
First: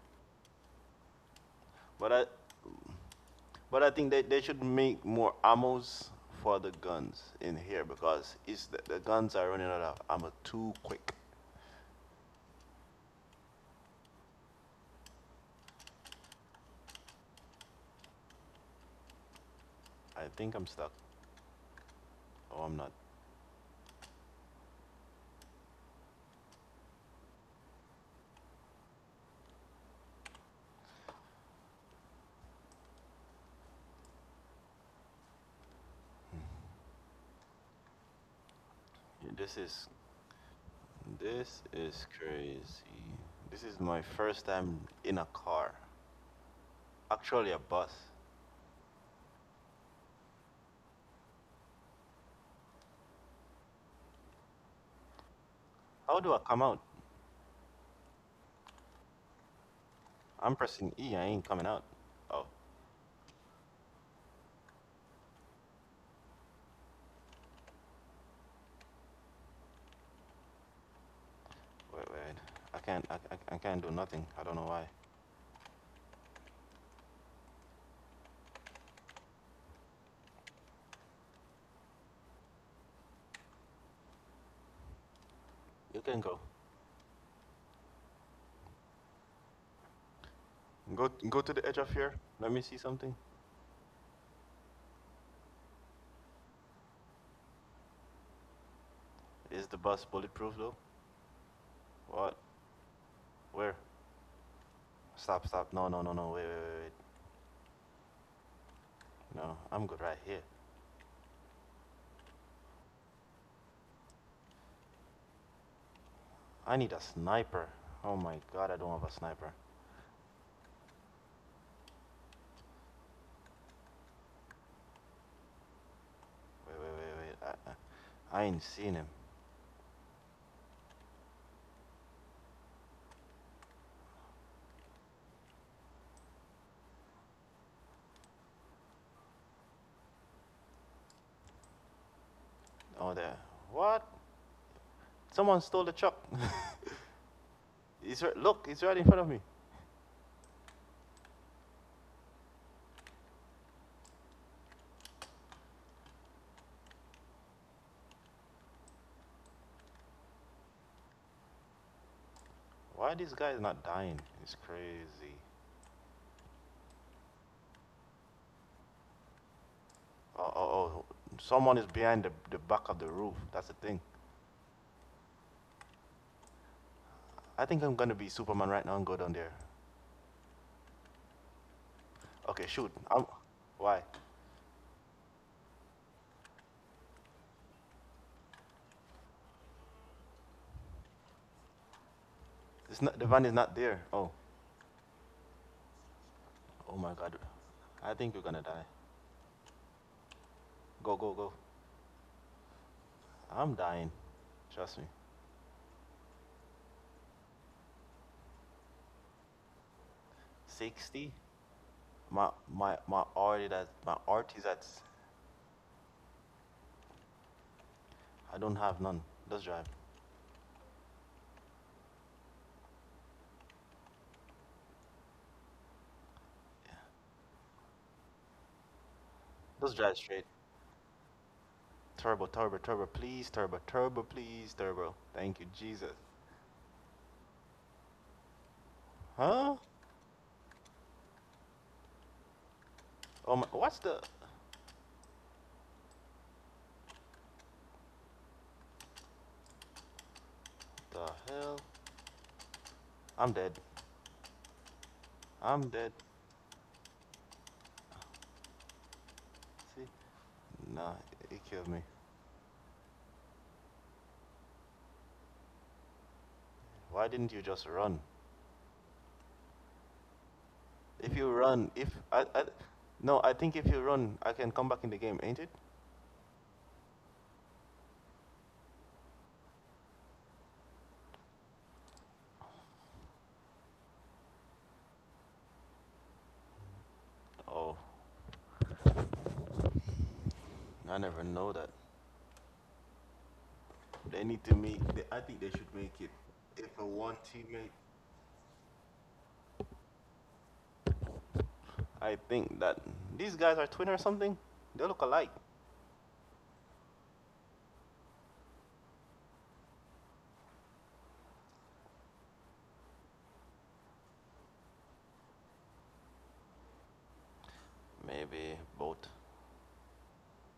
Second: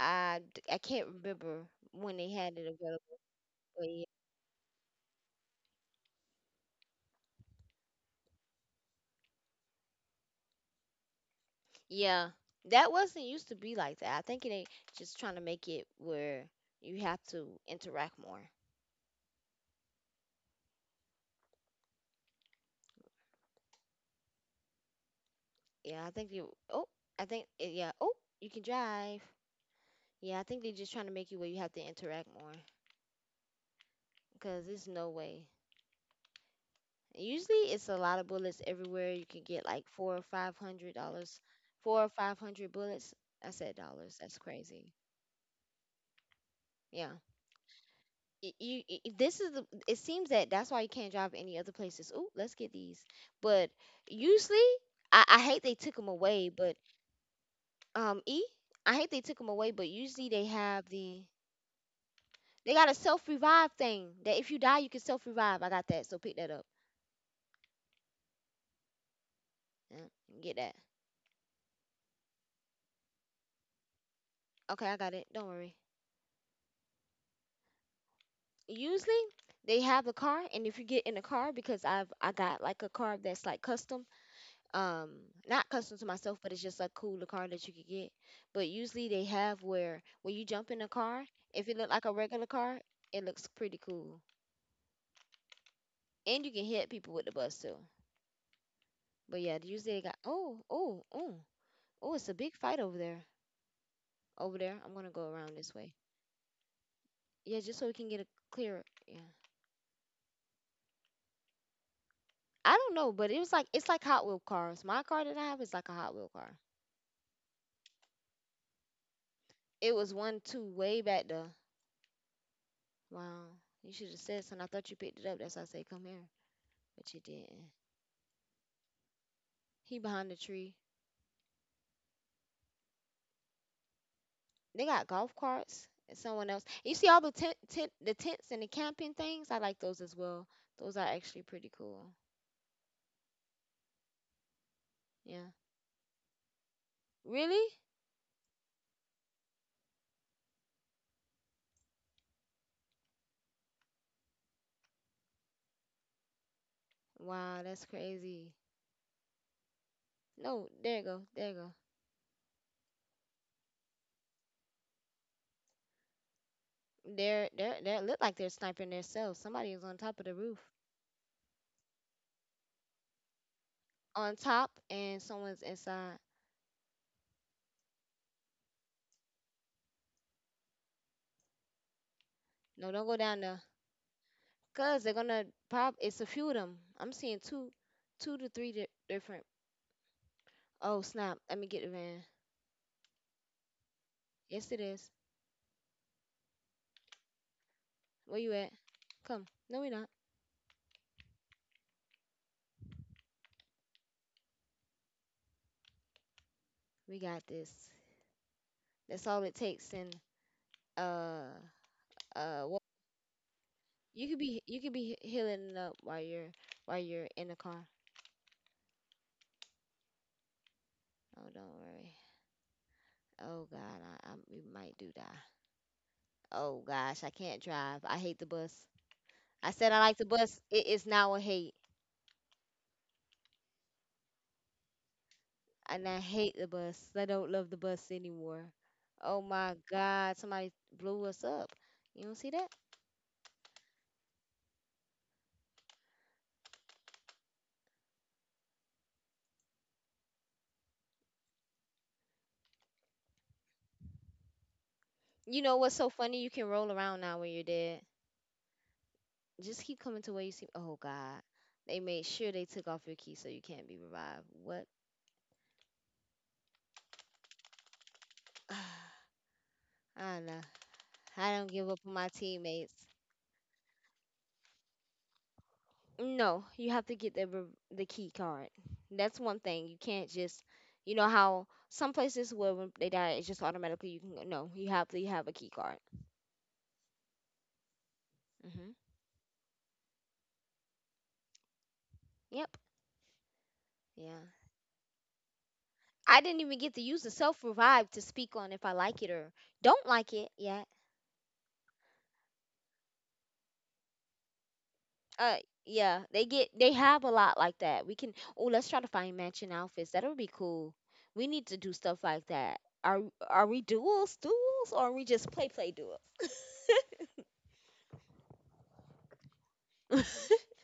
[SPEAKER 1] I can't remember
[SPEAKER 2] But
[SPEAKER 1] when
[SPEAKER 2] I,
[SPEAKER 1] they had it available,
[SPEAKER 2] but
[SPEAKER 1] but
[SPEAKER 2] I
[SPEAKER 1] yeah,
[SPEAKER 2] think they should make more ammos for the guns in here because the guns are running out of ammo too quick.
[SPEAKER 1] yeah, that wasn't used to be like that. I think they just trying to make it where you have to interact more.
[SPEAKER 2] I think I'm stuck. Oh, I'm not.
[SPEAKER 1] Yeah, I think you. Oh, I think yeah. Oh, you can drive. Yeah, I think they're just trying to make you where you have to interact more, because there's no way. Usually it's a lot of bullets everywhere. You can
[SPEAKER 2] This
[SPEAKER 1] get like
[SPEAKER 2] is,
[SPEAKER 1] four or five hundred dollars,
[SPEAKER 2] this
[SPEAKER 1] four or
[SPEAKER 2] is
[SPEAKER 1] five hundred
[SPEAKER 2] crazy.
[SPEAKER 1] bullets. I
[SPEAKER 2] This
[SPEAKER 1] said
[SPEAKER 2] is my
[SPEAKER 1] dollars. That's
[SPEAKER 2] first time
[SPEAKER 1] crazy.
[SPEAKER 2] in a car,
[SPEAKER 1] Yeah.
[SPEAKER 2] actually a bus.
[SPEAKER 1] This is the. It seems that that's why you can't drive any other places. Ooh, let's get these. But usually, I hate they took them
[SPEAKER 2] How do I
[SPEAKER 1] away.
[SPEAKER 2] come
[SPEAKER 1] But
[SPEAKER 2] out?
[SPEAKER 1] um, e, I hate they took them away. But usually they
[SPEAKER 2] I'm
[SPEAKER 1] have
[SPEAKER 2] pressing E.
[SPEAKER 1] the.
[SPEAKER 2] I ain't coming out. Oh,
[SPEAKER 1] They got a self revive thing that if you die you can self revive. I got that, so pick that up. Yeah, get that.
[SPEAKER 2] wait, wait. I can't. I can't do nothing. I don't know
[SPEAKER 1] Okay,
[SPEAKER 2] why.
[SPEAKER 1] I got it. Don't worry. Usually they have a car, and if you get in a car, because I've I got like a car that's like custom, um not custom to
[SPEAKER 2] You can
[SPEAKER 1] myself,
[SPEAKER 2] go.
[SPEAKER 1] but it's just a cooler car that you could get. But usually they have where when you jump in a
[SPEAKER 2] Go
[SPEAKER 1] car,
[SPEAKER 2] go to
[SPEAKER 1] if
[SPEAKER 2] the
[SPEAKER 1] it
[SPEAKER 2] edge
[SPEAKER 1] look
[SPEAKER 2] of
[SPEAKER 1] like a
[SPEAKER 2] here.
[SPEAKER 1] regular
[SPEAKER 2] Let me
[SPEAKER 1] car,
[SPEAKER 2] see something.
[SPEAKER 1] it looks pretty cool. And you can hit people with the bus too. But yeah,
[SPEAKER 2] Is the
[SPEAKER 1] usually they
[SPEAKER 2] bus
[SPEAKER 1] got
[SPEAKER 2] bulletproof
[SPEAKER 1] oh
[SPEAKER 2] though?
[SPEAKER 1] oh oh oh it's a
[SPEAKER 2] What?
[SPEAKER 1] big fight over there.
[SPEAKER 2] Where?
[SPEAKER 1] Over there, I'm gonna go
[SPEAKER 2] Stop,
[SPEAKER 1] around this
[SPEAKER 2] stop. No,
[SPEAKER 1] way.
[SPEAKER 2] no, no, no. Wait, wait, wait.
[SPEAKER 1] Yeah, just so we can get a clearer yeah.
[SPEAKER 2] No, I'm good right here.
[SPEAKER 1] I don't know, but it was like it's like hot wheel cars. My car that I have is like a hot wheel car.
[SPEAKER 2] I need a sniper. Oh my god, I don't have a sniper.
[SPEAKER 1] It was one two way back there. Wow. You should have said something. I thought you picked it up. That's why I say come here.
[SPEAKER 2] Wait, wait,
[SPEAKER 1] But you
[SPEAKER 2] wait, wait.
[SPEAKER 1] didn't.
[SPEAKER 2] I ain't seen him.
[SPEAKER 1] He behind the tree. They got golf carts and someone else. You see all the tent, tent the tents and the camping things? I like those as well. Those are actually pretty cool.
[SPEAKER 2] Oh, there. What?
[SPEAKER 1] Yeah.
[SPEAKER 2] Someone stole the truck.
[SPEAKER 1] Really?
[SPEAKER 2] Look, he's right in front of me.
[SPEAKER 1] Wow, that's crazy. No, there you go. There you go.
[SPEAKER 2] Why are these guys not dying? It's crazy.
[SPEAKER 1] They're they look like they're sniping themselves. Somebody is on top of the
[SPEAKER 2] Oh,
[SPEAKER 1] roof.
[SPEAKER 2] oh, oh. Someone is behind the back of the roof. That's the thing.
[SPEAKER 1] On top and someone's inside.
[SPEAKER 2] I think I'm gonna be Superman right now and go down there. Okay, shoot.
[SPEAKER 1] No, don't go
[SPEAKER 2] I'm.
[SPEAKER 1] down there.
[SPEAKER 2] Why?
[SPEAKER 1] Cause they're gonna prob it's a few of them. I'm seeing two to three different. Oh snap! Let me get the van.
[SPEAKER 2] It's not The van is not there. Oh,
[SPEAKER 1] Yes, it is.
[SPEAKER 2] oh my god. I think
[SPEAKER 1] Where
[SPEAKER 2] we're
[SPEAKER 1] you
[SPEAKER 2] gonna
[SPEAKER 1] at?
[SPEAKER 2] die.
[SPEAKER 1] Come. No, we not.
[SPEAKER 2] Go go go. I'm dying. Trust me.
[SPEAKER 1] We got this. That's all it takes. And
[SPEAKER 2] 60?
[SPEAKER 1] uh,
[SPEAKER 2] My
[SPEAKER 1] what?
[SPEAKER 2] my my art is at
[SPEAKER 1] You could be healing it up while you're in the car.
[SPEAKER 2] I don't have none. Let's drive.
[SPEAKER 1] Oh, don't worry. Oh God, I we might do die. Oh
[SPEAKER 2] Yeah.
[SPEAKER 1] gosh, I can't drive. I hate the bus. I said
[SPEAKER 2] Let's
[SPEAKER 1] I like
[SPEAKER 2] drive
[SPEAKER 1] the
[SPEAKER 2] straight.
[SPEAKER 1] bus. It is now a hate.
[SPEAKER 2] Turbo, turbo, turbo, please, turbo, turbo, please, turbo. Thank you,
[SPEAKER 1] And
[SPEAKER 2] Jesus.
[SPEAKER 1] I hate the bus. I don't love the bus anymore. Oh my
[SPEAKER 2] Huh?
[SPEAKER 1] God, somebody blew us up. You don't see that?
[SPEAKER 2] Oh my what's the hell? I'm dead.
[SPEAKER 1] You know
[SPEAKER 2] I'm
[SPEAKER 1] what's so
[SPEAKER 2] dead.
[SPEAKER 1] funny? You can roll around now when you're dead. Just keep
[SPEAKER 2] See?
[SPEAKER 1] coming to where you see. Oh
[SPEAKER 2] Nah,
[SPEAKER 1] God,
[SPEAKER 2] it killed
[SPEAKER 1] they
[SPEAKER 2] me.
[SPEAKER 1] made sure they took off your key so you can't be revived. What?
[SPEAKER 2] Why didn't you just run?
[SPEAKER 1] I don't know.
[SPEAKER 2] If
[SPEAKER 1] I
[SPEAKER 2] you
[SPEAKER 1] don't give
[SPEAKER 2] run,
[SPEAKER 1] up
[SPEAKER 2] if
[SPEAKER 1] on my
[SPEAKER 2] I, I,
[SPEAKER 1] teammates.
[SPEAKER 2] No, I think if you run, I can come back in the game, ain't it?
[SPEAKER 1] No, you have to get the key card. That's one thing. You can't just, you know how some places where when they die, it's just automatically you can go. No, you have to have a key card.
[SPEAKER 2] Oh,
[SPEAKER 1] Hmm.
[SPEAKER 2] I never know that.
[SPEAKER 1] Yep.
[SPEAKER 2] They
[SPEAKER 1] Yeah.
[SPEAKER 2] need to make. They, I think they should make it.
[SPEAKER 1] I didn't even
[SPEAKER 2] If
[SPEAKER 1] get to
[SPEAKER 2] a
[SPEAKER 1] use the
[SPEAKER 2] one
[SPEAKER 1] self
[SPEAKER 2] teammate,
[SPEAKER 1] revive to speak on if I like it or don't like it yet.
[SPEAKER 2] I think that these guys are twin or something. They look alike.
[SPEAKER 1] Uh yeah, they have a lot like that. We can oh let's try to find matching outfits. That would be cool. We need to do stuff like that. Are we duels, or are we just play duels?
[SPEAKER 2] Maybe both.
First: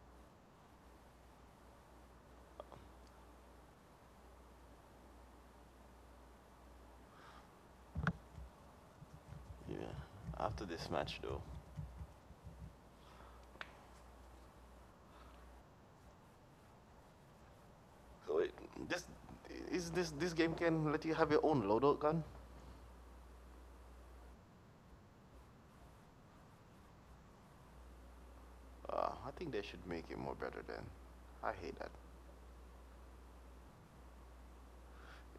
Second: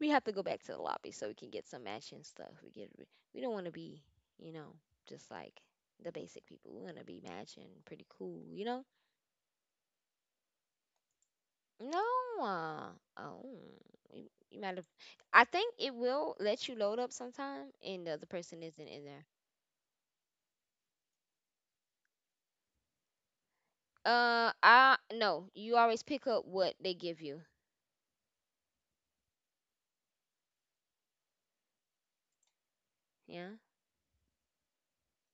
[SPEAKER 1] We have to go back to the lobby so we can get some matching stuff. We get we don't want to be you know just like the basic people. We want to be matching pretty cool, you know.
[SPEAKER 2] Yeah. After this match, though.
[SPEAKER 1] No. uh, Oh, you, you might have. I think it will let you load up sometime, and the other
[SPEAKER 2] So it,
[SPEAKER 1] person isn't
[SPEAKER 2] this
[SPEAKER 1] in there.
[SPEAKER 2] is this this game can let you have your own loadout gun.
[SPEAKER 1] I no. You always pick up what they give you.
[SPEAKER 2] I think they should make it more better then. I hate that.
[SPEAKER 1] Yeah.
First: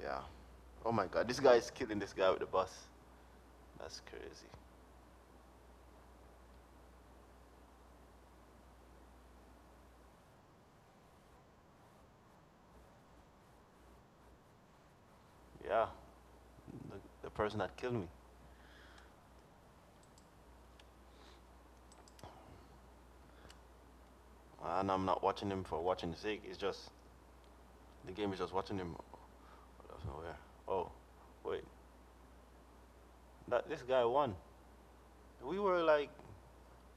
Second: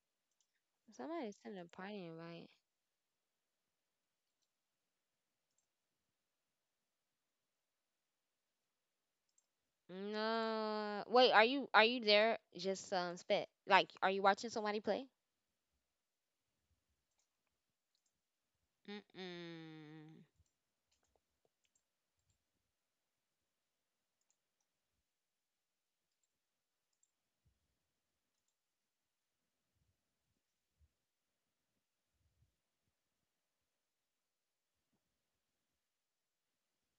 [SPEAKER 2] Yeah. Oh my god,
[SPEAKER 1] Somebody
[SPEAKER 2] this guy
[SPEAKER 1] sent a
[SPEAKER 2] is killing
[SPEAKER 1] party
[SPEAKER 2] this guy with the
[SPEAKER 1] invite.
[SPEAKER 2] bus. That's crazy.
[SPEAKER 1] No. Wait. Are you there? Just spec. Like, are you watching somebody play?
[SPEAKER 2] Yeah, the, the person that killed me,
[SPEAKER 1] Mm-mm.
[SPEAKER 2] and I'm not watching him for watching sake. It's just the game is just watching him. That's Oh, wait, that this guy won. We were like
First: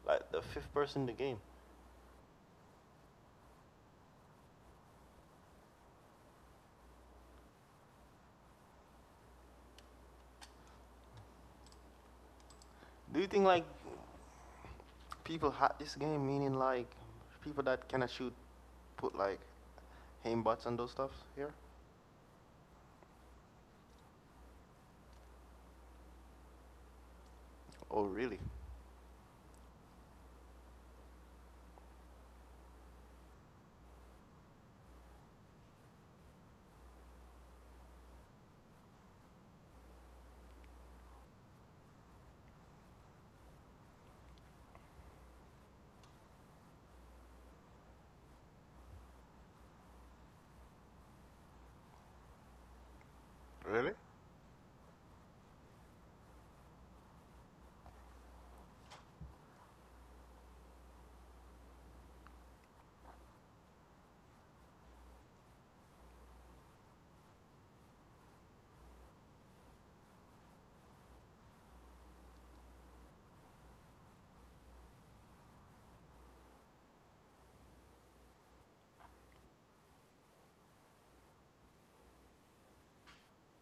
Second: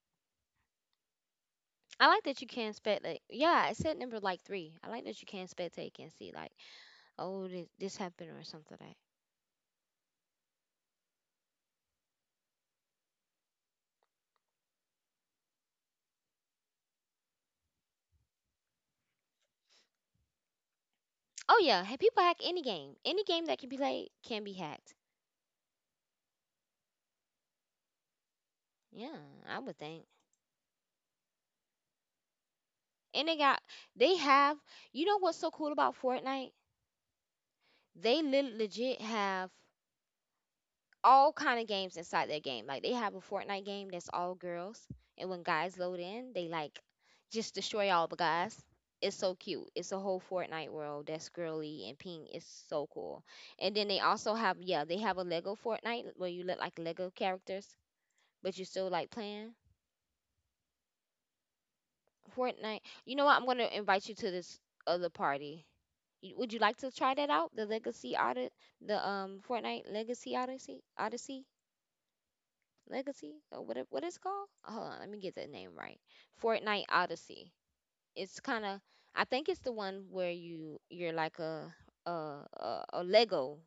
[SPEAKER 2] like the fifth person in the game.
[SPEAKER 1] I like that you can spec. Like, yeah, it said number like three. I like that you can spectate and see like, oh, this happened or something like that.
[SPEAKER 2] Do you think like people hack this game? Meaning like people that cannot shoot put like aim bots and those stuff here?
[SPEAKER 1] Oh yeah, hey, people hack any game. Any game that can be played can be hacked.
[SPEAKER 2] Oh, really?
[SPEAKER 1] Yeah, I would think. And they got they have. You know what's so cool about Fortnite? They legit have all kind of games inside their game. Like they have a Fortnite game that's all girls, and when guys load in, they like just destroy all the guys. It's so cute. It's a whole Fortnite world that's girly and pink. It's so cool. And then
[SPEAKER 2] Really?
[SPEAKER 1] they also have yeah, they have a Lego Fortnite where you look like Lego characters, but you still like playing Fortnite. You know what? I'm gonna invite you to this other party. You- Would you like to try that out? The Legacy Odyssey, the Fortnite Legacy Odyssey, Odyssey Legacy, or what it, what it's called? Hold on, let me get the name right. Fortnite Odyssey. It's kind of, I think it's the one where you're like a Lego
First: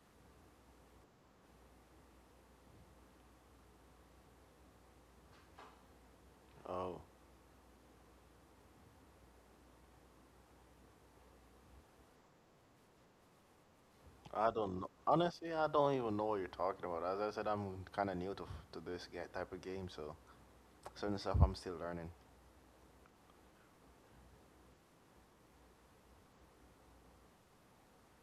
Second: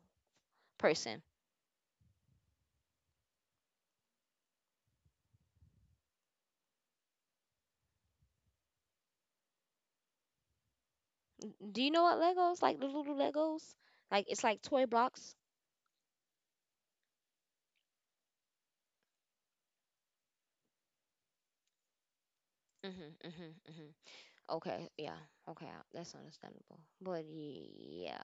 [SPEAKER 1] person.
[SPEAKER 2] Oh,
[SPEAKER 1] Do you know what Legos like? The little Legos, like it's
[SPEAKER 2] I
[SPEAKER 1] like
[SPEAKER 2] don't
[SPEAKER 1] toy
[SPEAKER 2] know.
[SPEAKER 1] blocks.
[SPEAKER 2] Honestly, I don't even know what you're talking about. As I said, I'm kind of new to this type of game, so certain stuff I'm still learning.
[SPEAKER 1] Mhm, mhm, mhm. Okay, yeah. Okay, that's understandable. But yeah.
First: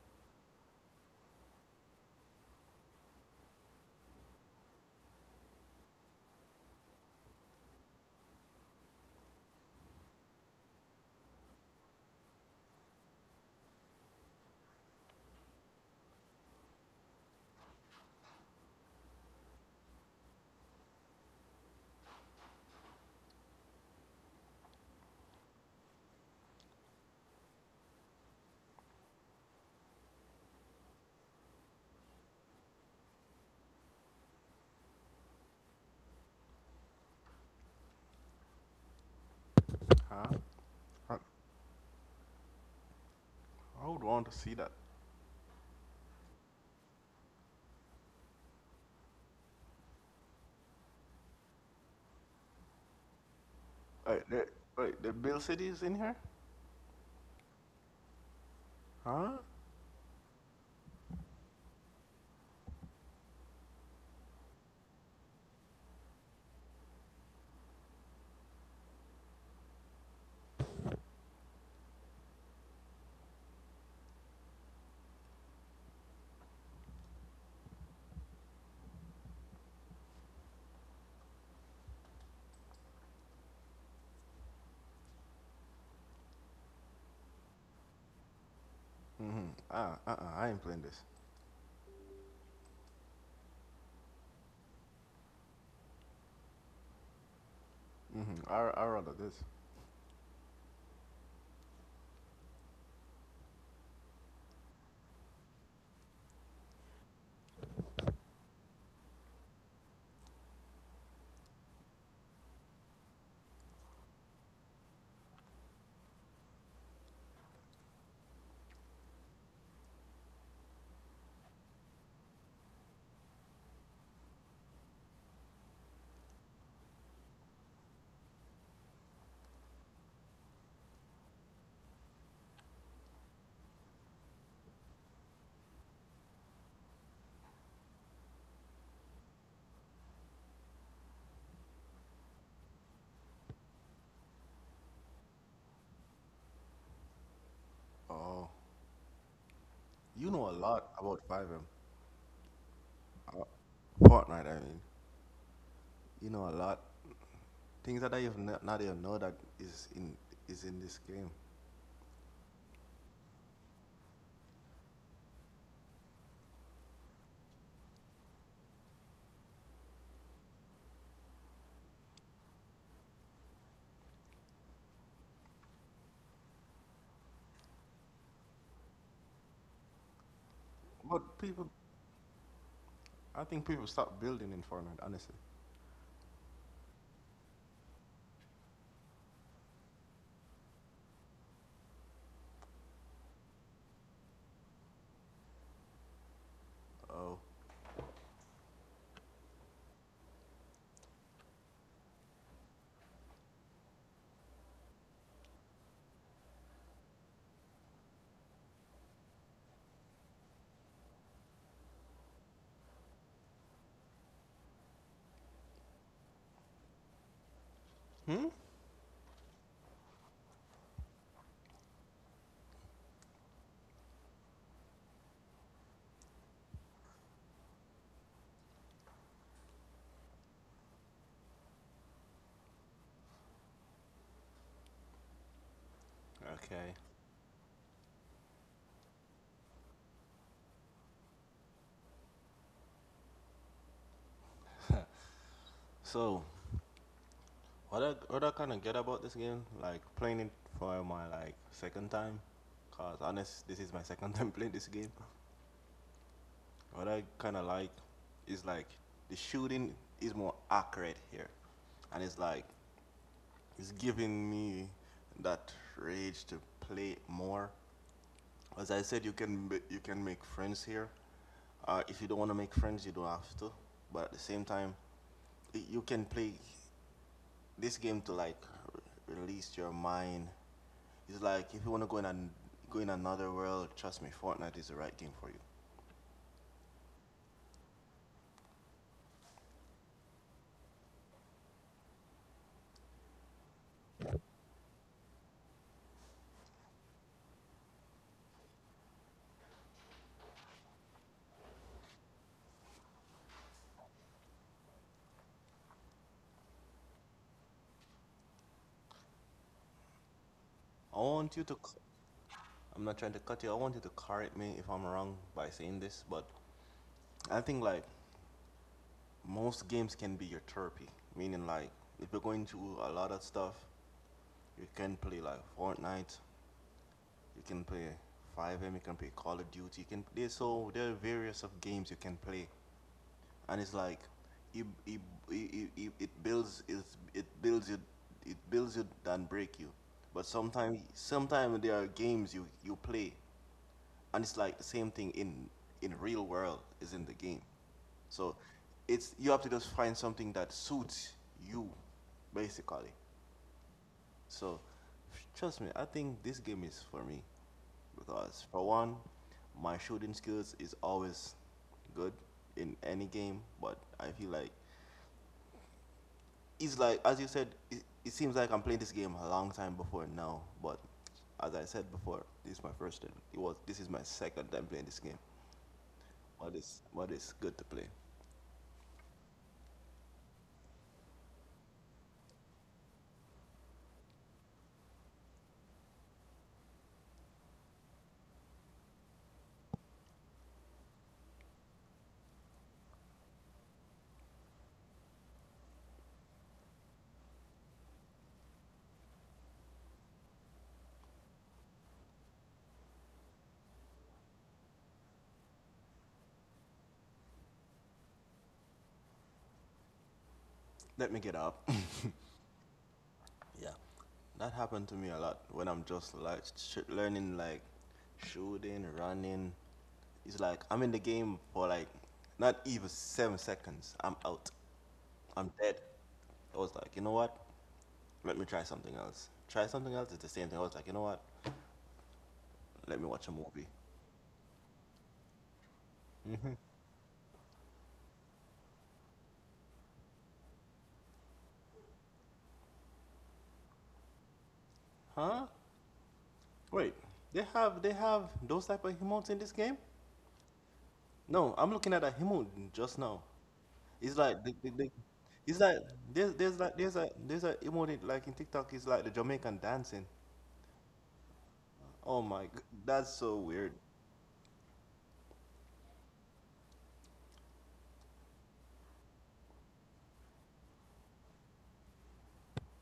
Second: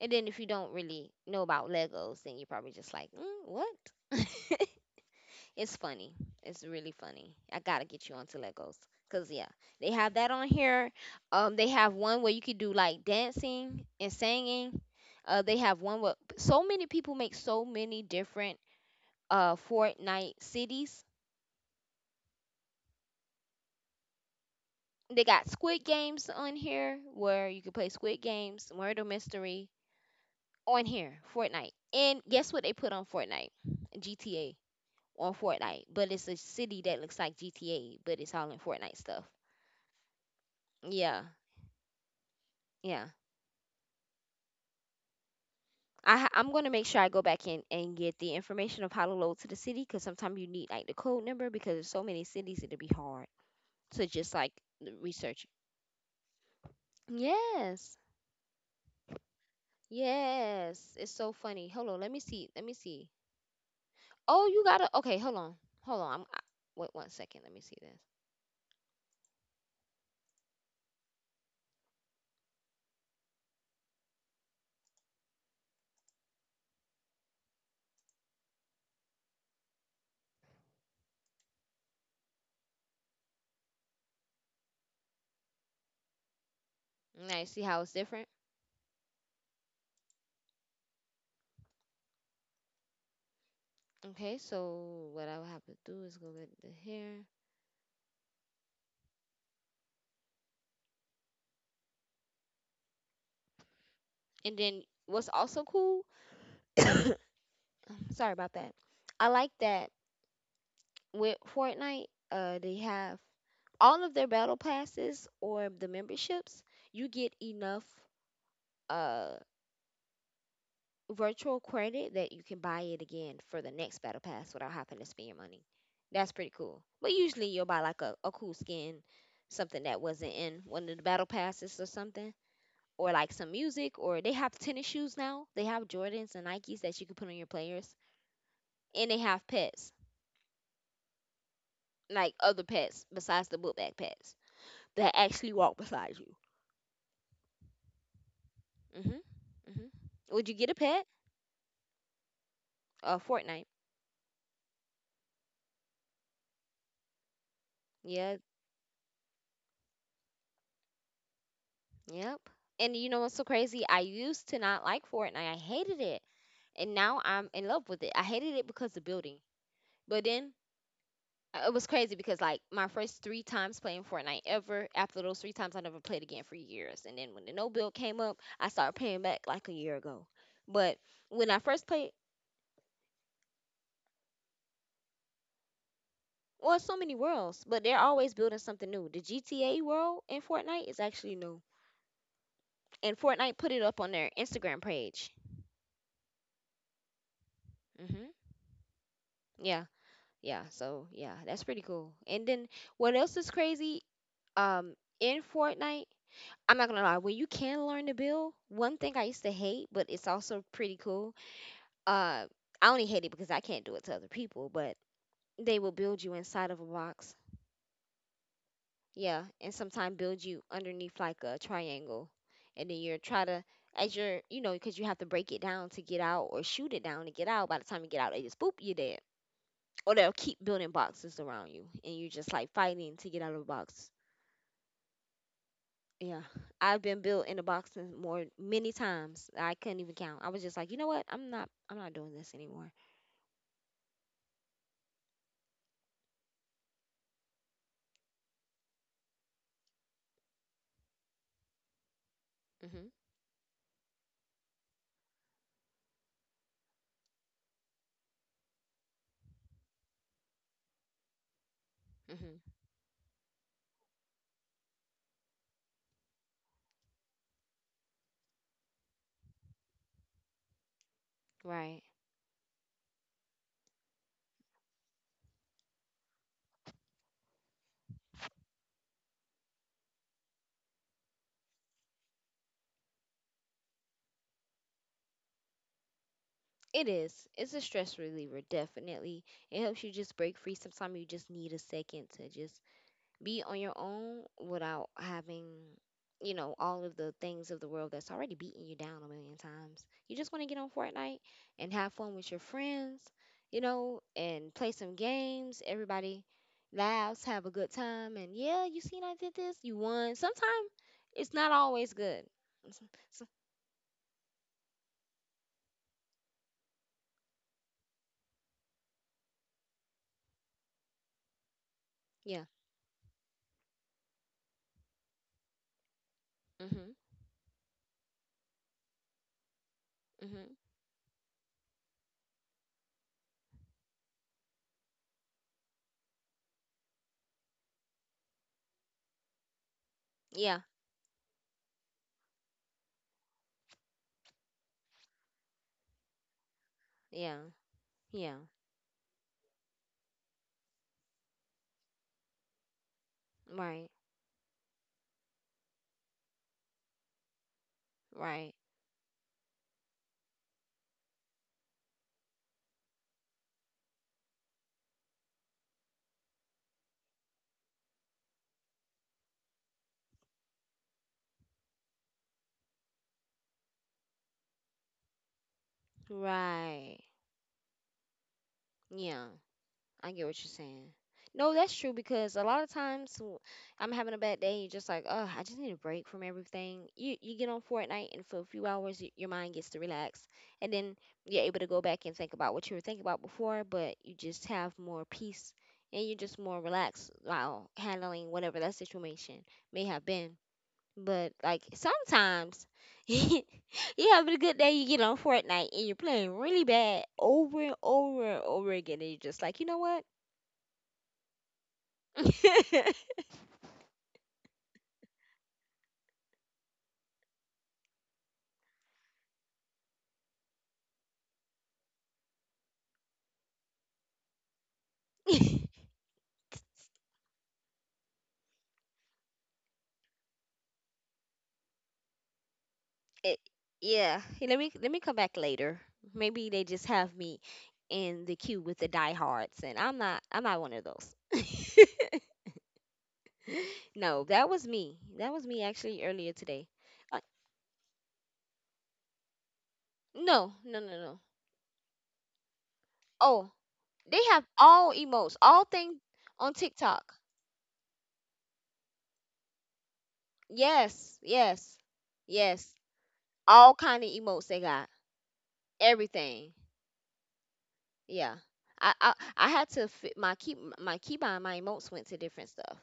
[SPEAKER 1] And then if you don't really know about Legos, then you're probably just like, mm, what? It's funny. It's really funny. I gotta get you onto Legos. Cause yeah, they have that on here. They have one where you could do like dancing and singing. They have one where so many people make so many different Fortnite cities. They got Squid Games on here where you can play Squid Games, Murder Mystery, on here, Fortnite. And guess what they put on Fortnite? GTA on Fortnite. But it's a city that looks like GTA, but it's all in Fortnite stuff.
[SPEAKER 2] Huh?
[SPEAKER 1] Yeah, yeah.
[SPEAKER 2] I would want to see that.
[SPEAKER 1] I'm going to make sure I go back in and get the information of how to load to the city because sometimes you need like the code number because there's so many cities it'll be hard to
[SPEAKER 2] Wait,
[SPEAKER 1] just
[SPEAKER 2] the,
[SPEAKER 1] like
[SPEAKER 2] Wait, the Bill
[SPEAKER 1] research.
[SPEAKER 2] City is in here?
[SPEAKER 1] Yes,
[SPEAKER 2] Huh?
[SPEAKER 1] yes. It's so funny. Hold on, let me see. Let me see. Oh, you gotta. Okay, hold on, hold on. Wait 1 second. Let me see this. Now you see how it's different.
[SPEAKER 2] Mm-hmm. Uh-uh, I ain't playing this.
[SPEAKER 1] Okay, so what I would have to do is go get the hair.
[SPEAKER 2] Mm-hmm. I rather this.
[SPEAKER 1] And then what's also cool, sorry about that. I like that with Fortnite, they have all of their battle passes or the memberships, you get enough uh virtual credit that you can buy it again for the next battle pass without having to spend your money. That's pretty cool. But usually you'll buy like a cool skin, something that wasn't in one of the battle passes or something, or like some music or they have tennis shoes now. They have Jordans and Nikes that you can put on your players. And they have pets, like other pets besides the book bag pets that actually walk beside you.
[SPEAKER 2] Oh,
[SPEAKER 1] Mhm. Mhm.
[SPEAKER 2] you
[SPEAKER 1] Would
[SPEAKER 2] know a
[SPEAKER 1] you get a
[SPEAKER 2] lot
[SPEAKER 1] pet?
[SPEAKER 2] about 5M. Uh,
[SPEAKER 1] Fortnite.
[SPEAKER 2] Fortnite, I mean. You know a lot. Things that I
[SPEAKER 1] Yeah.
[SPEAKER 2] even not, not even know that is in this game.
[SPEAKER 1] Yep. And you know what's so crazy? I used to not like Fortnite. I hated it. And now I'm in love with it. I hated it because of the building. But then it was crazy because like my first three times playing Fortnite ever, after those three times I never played again for years. And then when the no bill came up, I started paying back like a year ago. But
[SPEAKER 2] But
[SPEAKER 1] when I
[SPEAKER 2] people,
[SPEAKER 1] first played
[SPEAKER 2] I think people stop building in Fortnite, honestly.
[SPEAKER 1] well, it's so many worlds, but they're always building something new. The GTA world in Fortnite is actually new. And Fortnite put it up on their Instagram page.
[SPEAKER 2] Oh.
[SPEAKER 1] Hmm. Yeah. Yeah. So yeah, that's pretty cool. And then what else is crazy? Um in Fortnite I'm not gonna lie, when you can learn to build, one thing I used to hate, but it's also pretty cool. Uh, I only hate it because I can't do it to other people, but they will build you inside of a box.
[SPEAKER 2] Hmm?
[SPEAKER 1] Yeah, and sometimes build you underneath like a triangle, and then you're, because you have to break it down to get out or shoot it down to get out. By the time you get out, they just boop, you're dead. Or they'll keep building boxes around you, and you're just like fighting to get out of the box. Yeah,
[SPEAKER 2] Okay.
[SPEAKER 1] I've been built in the box and more many times. I couldn't even count. I was just like, you know what? I'm not. I'm not doing this anymore.
[SPEAKER 2] So, what I kind of get about this game, like playing it for my like second time,
[SPEAKER 1] Mhm.
[SPEAKER 2] cause honest, this is my second time playing this game. What I kind of like is like the shooting is more accurate here, and it's
[SPEAKER 1] Mhm.
[SPEAKER 2] like it's giving me that rage to play more. As I said, you can make friends here.
[SPEAKER 1] Right.
[SPEAKER 2] If you don't want to make friends, you don't have to. But at the same time, you can play this game to like r- release your mind. It's like, if you want to go in another world, trust me, Fortnite is the right game for you.
[SPEAKER 1] It is. It's a stress reliever, definitely. It helps you just break free. Sometimes you just need a second to just be on your own without having, you know, all of the things of the world that's already beating you down a million times. You just want to get on Fortnite and have fun with your friends, you know, and play some games. Everybody laughs, have a good time, and yeah, you seen I did this, you won. Sometimes
[SPEAKER 2] I
[SPEAKER 1] it's
[SPEAKER 2] want you
[SPEAKER 1] not
[SPEAKER 2] to. C-
[SPEAKER 1] always good. S-
[SPEAKER 2] I'm not trying to
[SPEAKER 1] s-
[SPEAKER 2] cut you. I want you to correct me if I'm wrong by saying this, but I think like most games can be your therapy. Meaning like if you're
[SPEAKER 1] yeah.
[SPEAKER 2] going through a lot of stuff, you can play like Fortnite.
[SPEAKER 1] Mhm.
[SPEAKER 2] You can play 5M. You can play Call of Duty. You can play,
[SPEAKER 1] Mhm.
[SPEAKER 2] so there are various of games you can play, and it's like it it, it, it it builds you it builds you than break you, but
[SPEAKER 1] Yeah.
[SPEAKER 2] sometimes there are games you play, and it's like the same thing in real world is in the game,
[SPEAKER 1] Yeah.
[SPEAKER 2] so
[SPEAKER 1] Yeah.
[SPEAKER 2] it's you have to just find something that suits you basically,
[SPEAKER 1] Right.
[SPEAKER 2] so trust me, I think this game is for me, because
[SPEAKER 1] Right.
[SPEAKER 2] for one, my shooting skills is always good in any game, but I feel like it's like as you said, it seems like I'm playing this game a long time before now. But as I said before, this is my first time. It was This is my second time playing this game. But it's
[SPEAKER 1] Right.
[SPEAKER 2] but it's good to play.
[SPEAKER 1] Yeah. I get what you're saying. No, that's true because a lot of times I'm having a bad day you're just like, oh, I just need a break from everything. You get on Fortnite and for a few hours your mind gets to relax and then you're able to go back and think about what you were thinking about before, but you just have more peace and you're just more relaxed while handling whatever that situation may have been. But like sometimes you're having a good day, you get on Fortnite and you're playing really bad over and over and over again and you're just like, you know what?
[SPEAKER 2] Let me get up.
[SPEAKER 1] it,
[SPEAKER 2] That happened to me a lot when I'm just like learning like shooting, running. It's like I'm in the game for like not even 7 seconds. I'm out. I'm dead. I was like, you know what? Let me try something else. Try something else. Is the same thing. I was like, you know what? Let me watch a movie.
[SPEAKER 1] yeah, hey, let me come back later. Maybe they just have me in the queue with the diehards, and I'm not one of those. No, that was me. That was
[SPEAKER 2] Huh?
[SPEAKER 1] me actually earlier today.
[SPEAKER 2] Wait,
[SPEAKER 1] Uh,
[SPEAKER 2] they have those type of emotes in this game?
[SPEAKER 1] no, no, no, no.
[SPEAKER 2] No, I'm looking at a emote just now.
[SPEAKER 1] Oh,
[SPEAKER 2] It's
[SPEAKER 1] they
[SPEAKER 2] like
[SPEAKER 1] have all emotes,
[SPEAKER 2] it's
[SPEAKER 1] all
[SPEAKER 2] like
[SPEAKER 1] things
[SPEAKER 2] there's
[SPEAKER 1] on
[SPEAKER 2] there's like there's a
[SPEAKER 1] TikTok.
[SPEAKER 2] there's a emote like in TikTok. It's like the Jamaican dancing.
[SPEAKER 1] Yes, yes,
[SPEAKER 2] Oh my,
[SPEAKER 1] yes.
[SPEAKER 2] that's so weird.
[SPEAKER 1] All kind of emotes they got. Everything. Yeah. I had to fit my key behind my emotes went to different stuff.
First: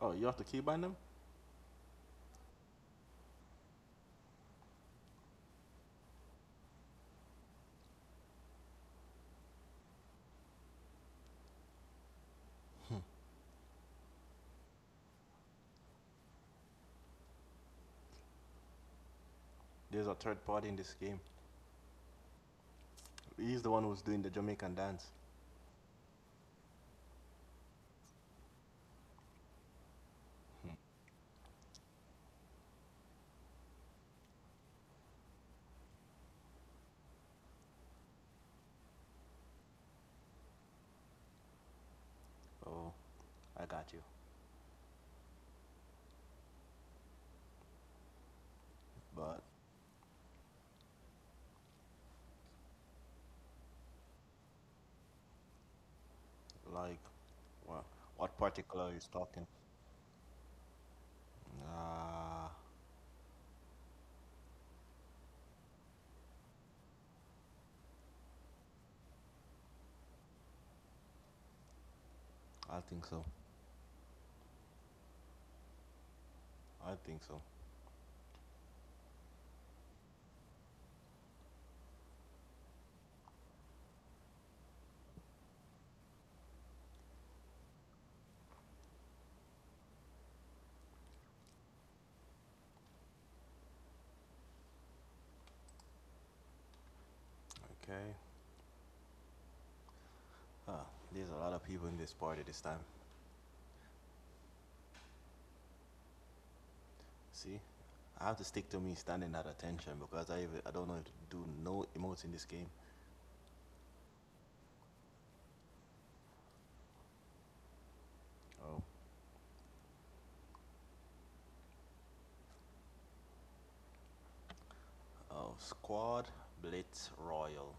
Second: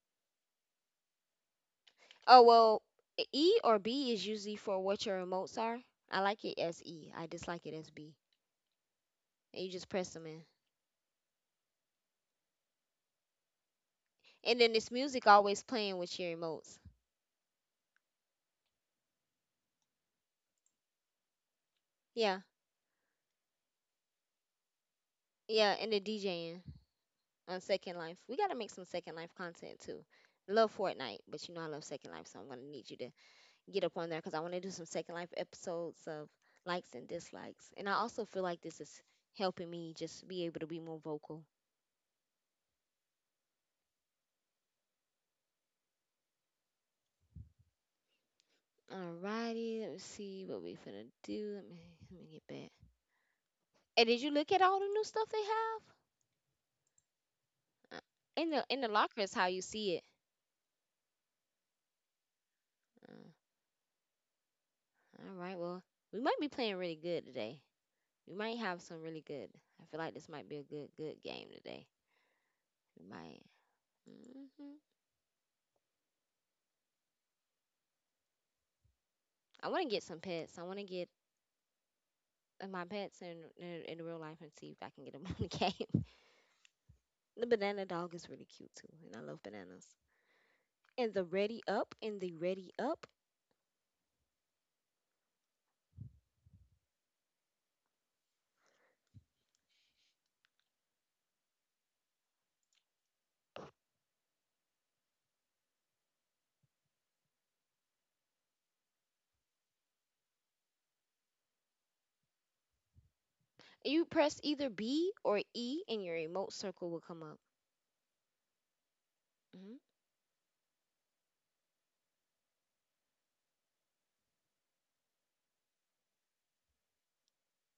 [SPEAKER 2] Oh, you have to keybind them?
[SPEAKER 1] Oh well, E or B is usually for what your remotes are. I like it as E. I dislike it as B. And you just press them in. And then it's music always playing with your remotes.
[SPEAKER 2] There's a third party in this game.
[SPEAKER 1] Yeah,
[SPEAKER 2] He's the one who's doing the Jamaican dance.
[SPEAKER 1] yeah, and the DJing on Second Life. We gotta make some Second Life content too.
[SPEAKER 2] Hmm.
[SPEAKER 1] Love Fortnite, but you know I love Second Life, so I'm gonna need you to get up on there because I want to do some Second Life episodes of likes and dislikes. And I also feel like this is helping me just be able to be more vocal.
[SPEAKER 2] Oh, I got you. But
[SPEAKER 1] Alrighty, let me see what we finna do. Let me get back. And did you look at all the new stuff they
[SPEAKER 2] like, well,
[SPEAKER 1] have?
[SPEAKER 2] what
[SPEAKER 1] In the
[SPEAKER 2] particular is
[SPEAKER 1] locker is
[SPEAKER 2] talking?
[SPEAKER 1] how you see it.
[SPEAKER 2] Ah,
[SPEAKER 1] Uh, all right, well, we might be playing really good today. We might have some really good. I feel like this might be a good good game today.
[SPEAKER 2] I think
[SPEAKER 1] We
[SPEAKER 2] so.
[SPEAKER 1] might. Hmm.
[SPEAKER 2] I think so.
[SPEAKER 1] I want to get some pets. I want to get my pets in, in real life and see if I can get them on the game. The banana dog is really cute too, and I love bananas. And the ready up, and the ready up.
[SPEAKER 2] Okay. Huh, there's a lot of people in this party this time. See, I have to stick to me standing at attention because I don't know if to do no emotes in this game.
[SPEAKER 1] You press either B or E, and your emote circle will come up.
[SPEAKER 2] Oh.
[SPEAKER 1] Hmm.
[SPEAKER 2] Oh, squad blitz royal.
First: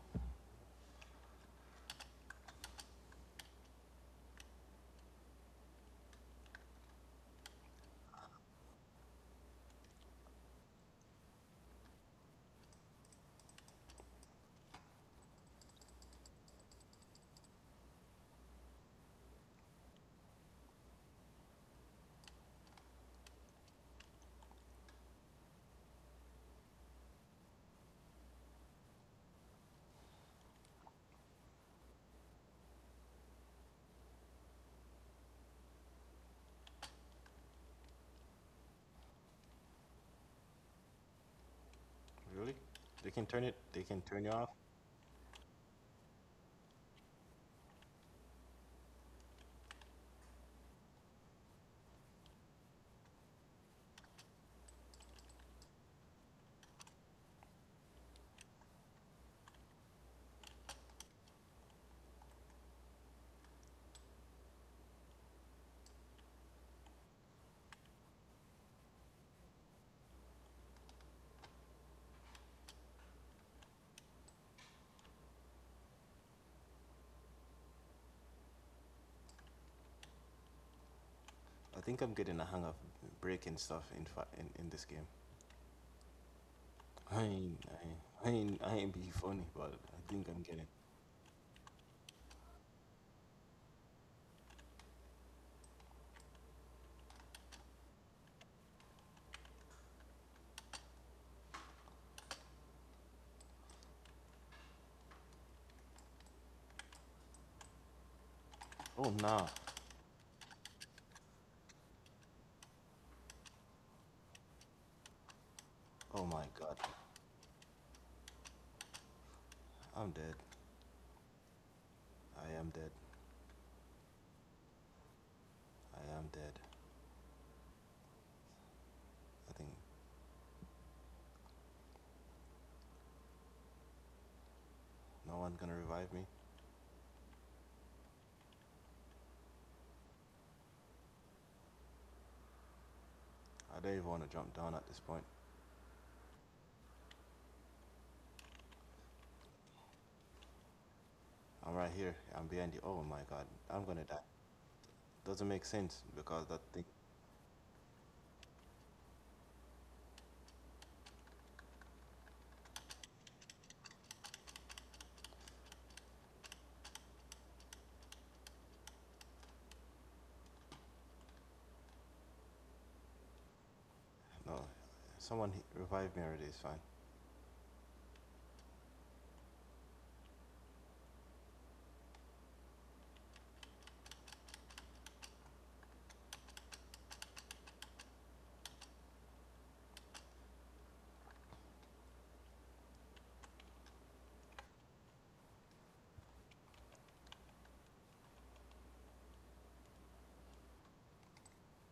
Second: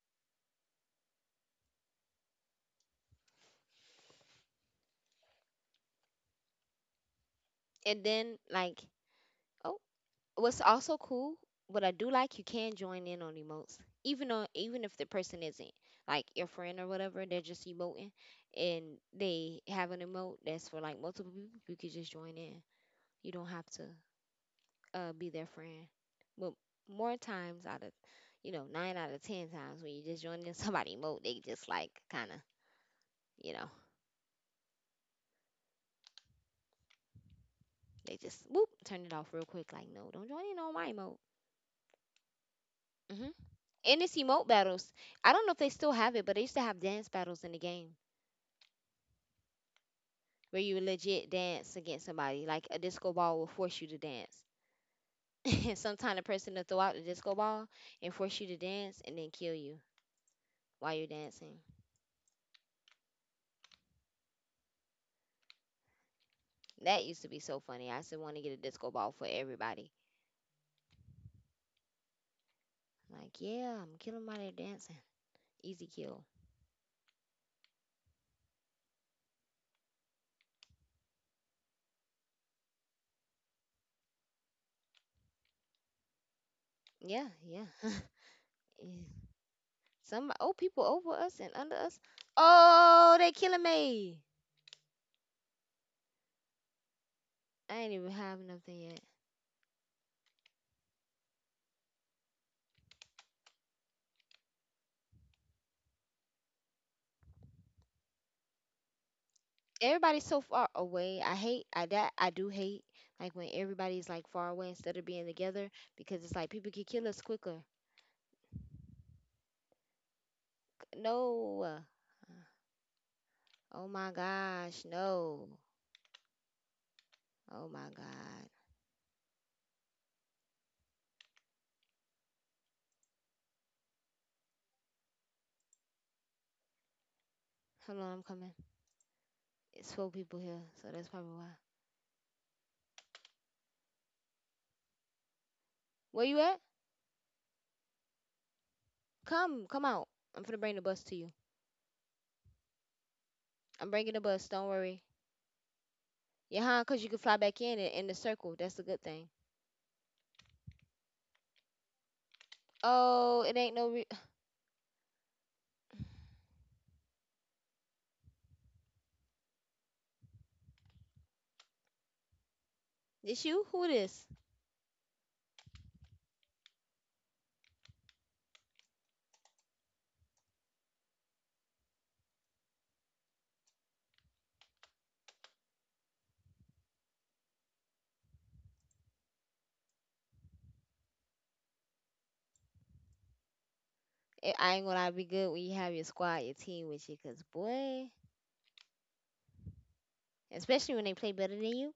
[SPEAKER 1] And then like. Oh, what's also cool, what I do like, you can join in on emotes even though, even if the person isn't like your friend or whatever, they're just emoting, and they have an emote that's for like multiple people, you could just join in. You don't have to be their friend. But more times out of, you know, 9 out of 10 times when you just join in somebody emote, they just like kind of, you know, they just whoop turn it off real quick like no, don't join in on my emote.
[SPEAKER 2] Really? They can
[SPEAKER 1] Hmm.
[SPEAKER 2] turn it. They
[SPEAKER 1] And
[SPEAKER 2] can
[SPEAKER 1] it's
[SPEAKER 2] turn you
[SPEAKER 1] emote
[SPEAKER 2] off.
[SPEAKER 1] battles. I don't know if they still have it, but they used to have dance battles in the game, where you legit dance against somebody. Like a disco ball will force you to dance. And sometimes the person will throw out the disco ball and force you to dance and then kill you while you're dancing. That used to be so funny. I used to want to get a disco ball for everybody. Like, yeah, I'm killing by their dancing. Easy kill.
[SPEAKER 2] I think I'm getting a hang of breaking stuff in this game. I
[SPEAKER 1] Yeah,
[SPEAKER 2] ain't,
[SPEAKER 1] yeah.
[SPEAKER 2] I ain't, I ain't, I
[SPEAKER 1] Yeah.
[SPEAKER 2] ain't be funny, but I think
[SPEAKER 1] Some
[SPEAKER 2] I'm
[SPEAKER 1] old
[SPEAKER 2] getting.
[SPEAKER 1] people over us and under us. Oh, they killing me. I ain't even have nothing yet.
[SPEAKER 2] Oh nah.
[SPEAKER 1] Everybody's so far away. I do hate like when everybody's like far away instead of being together because
[SPEAKER 2] Oh
[SPEAKER 1] it's
[SPEAKER 2] my
[SPEAKER 1] like people
[SPEAKER 2] god.
[SPEAKER 1] can kill us quicker.
[SPEAKER 2] I'm dead.
[SPEAKER 1] No.
[SPEAKER 2] I am dead.
[SPEAKER 1] Oh my gosh, no.
[SPEAKER 2] I am dead.
[SPEAKER 1] Oh my god.
[SPEAKER 2] I think no one's gonna revive me.
[SPEAKER 1] Hold on, I'm coming. It's 4 people here, so that's probably why.
[SPEAKER 2] I don't even want to jump down at this point.
[SPEAKER 1] Where you at? Come, come out. I'm finna bring the bus to you.
[SPEAKER 2] I'm right here. I'm behind you. Oh my god, I'm
[SPEAKER 1] I'm
[SPEAKER 2] gonna
[SPEAKER 1] bringing the
[SPEAKER 2] die.
[SPEAKER 1] bus. Don't worry.
[SPEAKER 2] Doesn't make sense because
[SPEAKER 1] Yeah,
[SPEAKER 2] that
[SPEAKER 1] huh?
[SPEAKER 2] thing.
[SPEAKER 1] Cause you can fly back in it in the circle. That's a good thing. Oh, it ain't no. This you? Who this?
[SPEAKER 2] No, someone revive me already. It's fine.
[SPEAKER 1] I ain't gonna lie, be good when you have your squad, your team with you, cause boy, especially when they play better than you.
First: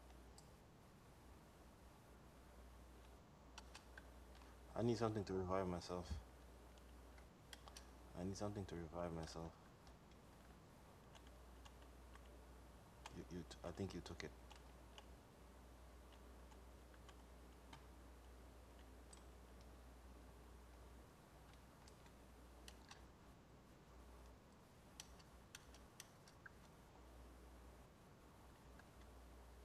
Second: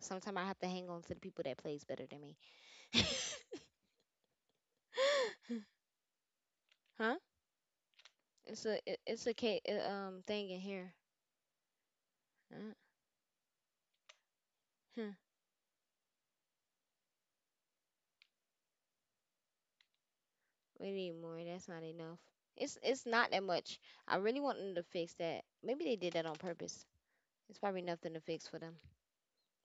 [SPEAKER 1] Sometimes I have to hang on to the people that plays better than me.
[SPEAKER 2] I need something to revive myself.
[SPEAKER 1] Huh?
[SPEAKER 2] I need something to revive
[SPEAKER 1] It's a
[SPEAKER 2] myself.
[SPEAKER 1] thing in here. Huh?
[SPEAKER 2] I think you took it.
[SPEAKER 1] Huh. We need more. That's not enough. It's not that much. I really want them to fix that. Maybe they did that on purpose. It's probably nothing to fix for them.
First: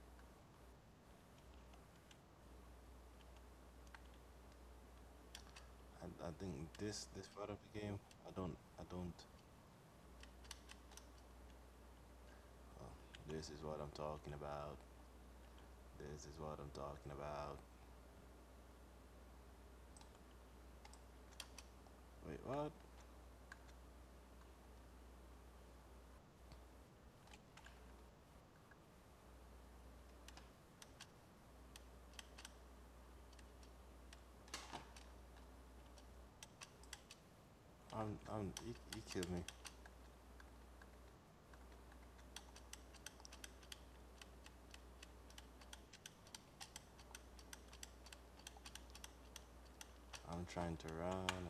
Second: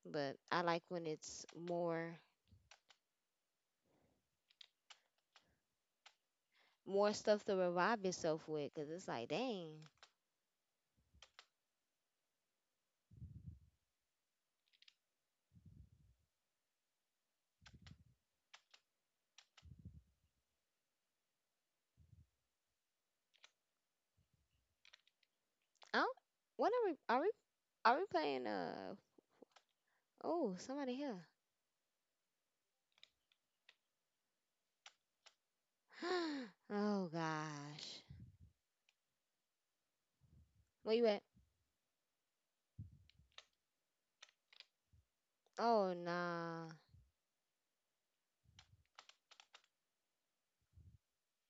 [SPEAKER 1] But I like when it's
[SPEAKER 2] I think this
[SPEAKER 1] more
[SPEAKER 2] this
[SPEAKER 1] stuff
[SPEAKER 2] part
[SPEAKER 1] to
[SPEAKER 2] of the game.
[SPEAKER 1] revive
[SPEAKER 2] I
[SPEAKER 1] yourself
[SPEAKER 2] don't.
[SPEAKER 1] with,
[SPEAKER 2] I
[SPEAKER 1] cause it's
[SPEAKER 2] don't.
[SPEAKER 1] like, dang,
[SPEAKER 2] Oh, this is what I'm talking about. This is what I'm talking about. Wait, what?
[SPEAKER 1] oh, what are we? Are we playing oh, somebody here. Oh gosh.
[SPEAKER 2] I'm. I'm. You killed me.
[SPEAKER 1] Where you at? Oh nah.
[SPEAKER 2] I'm trying to run.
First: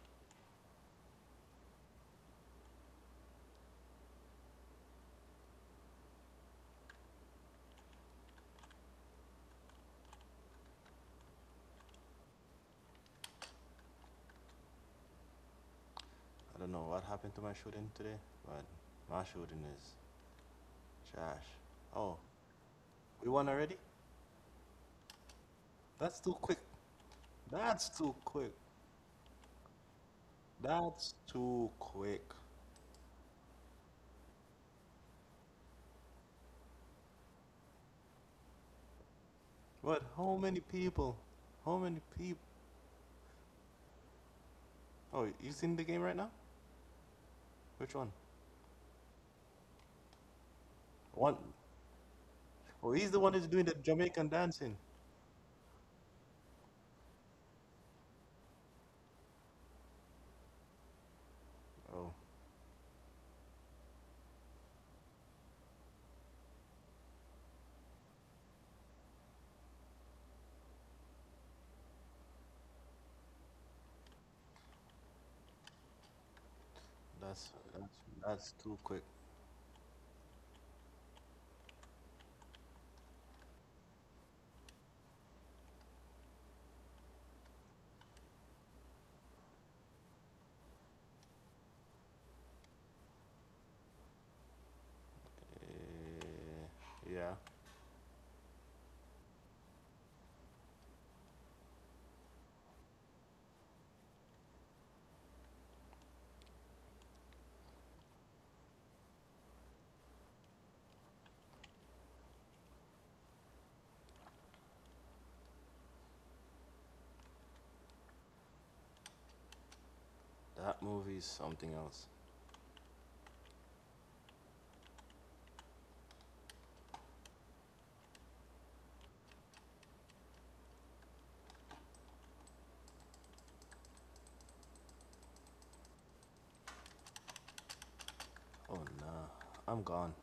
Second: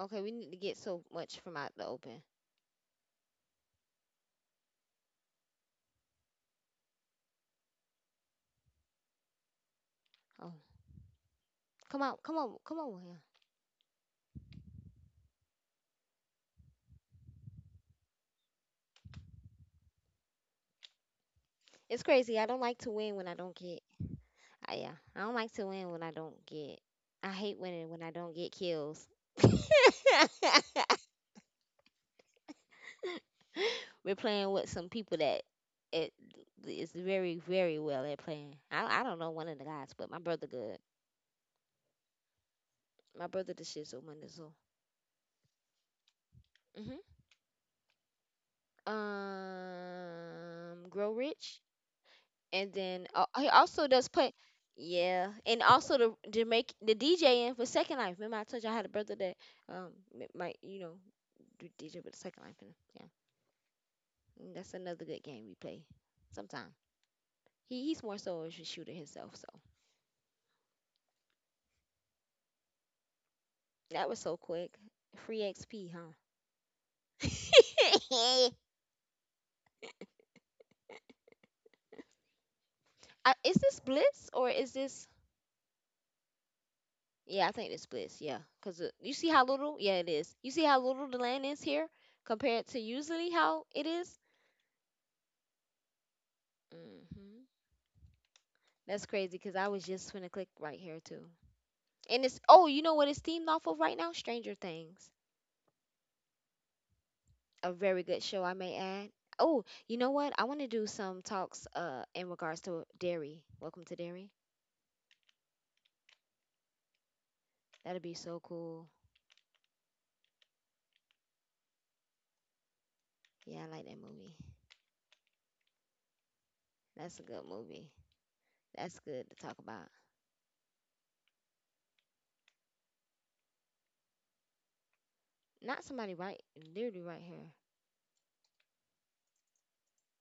[SPEAKER 1] Okay, we need to get so much from out the open. Oh. Come on, come on, come on here.
[SPEAKER 2] I don't know what happened to my shooting today, but my shooting is trash.
[SPEAKER 1] It's
[SPEAKER 2] Oh,
[SPEAKER 1] crazy. I don't like to win
[SPEAKER 2] we
[SPEAKER 1] when I
[SPEAKER 2] won
[SPEAKER 1] don't
[SPEAKER 2] already?
[SPEAKER 1] get I, yeah. I don't like to win when I
[SPEAKER 2] That's too
[SPEAKER 1] don't
[SPEAKER 2] quick.
[SPEAKER 1] get. I hate
[SPEAKER 2] That's
[SPEAKER 1] winning when I
[SPEAKER 2] too
[SPEAKER 1] don't
[SPEAKER 2] quick.
[SPEAKER 1] get kills.
[SPEAKER 2] That's too quick.
[SPEAKER 1] We're playing with some people that it is very, very well at playing. I don't know one of the guys,
[SPEAKER 2] What?
[SPEAKER 1] but my
[SPEAKER 2] How
[SPEAKER 1] brother
[SPEAKER 2] many
[SPEAKER 1] good.
[SPEAKER 2] people? How many people?
[SPEAKER 1] My brother the shit shizzle, my.
[SPEAKER 2] Oh, he's in the game right now?
[SPEAKER 1] Mhm.
[SPEAKER 2] Which one?
[SPEAKER 1] Grow
[SPEAKER 2] One.
[SPEAKER 1] rich, and
[SPEAKER 2] Oh, he's
[SPEAKER 1] then
[SPEAKER 2] the one who's
[SPEAKER 1] he
[SPEAKER 2] doing the
[SPEAKER 1] also does
[SPEAKER 2] Jamaican
[SPEAKER 1] play.
[SPEAKER 2] dancing.
[SPEAKER 1] Yeah, and also the to make the DJing for Second Life. Remember, I told you I had a brother that um might do DJ
[SPEAKER 2] Oh,
[SPEAKER 1] with Second Life. And yeah, and that's another good game we play sometime. He's more so a shooter himself. So that was so quick. Free XP,
[SPEAKER 2] that's that's that's
[SPEAKER 1] huh?
[SPEAKER 2] too quick.
[SPEAKER 1] Is this blitz or is this? Yeah, I think it's bliss. Yeah, because you see how little. Yeah, it is. You see how little the land is here compared to usually how it is.
[SPEAKER 2] Eh, yeah,
[SPEAKER 1] Mm-hmm. That's crazy because I was just gonna click right here too. And it's, oh, you know what it's themed off of right now? Stranger Things, a very good show, I may add. Oh, you know what? I want to do some talks in regards to Dairy. Welcome to Dairy. That'd be so cool.
[SPEAKER 2] that movie is something else.
[SPEAKER 1] Yeah, I like that movie. That's a good movie. That's good to talk about. Not somebody right, literally right here.
[SPEAKER 2] Oh nah, I'm gone.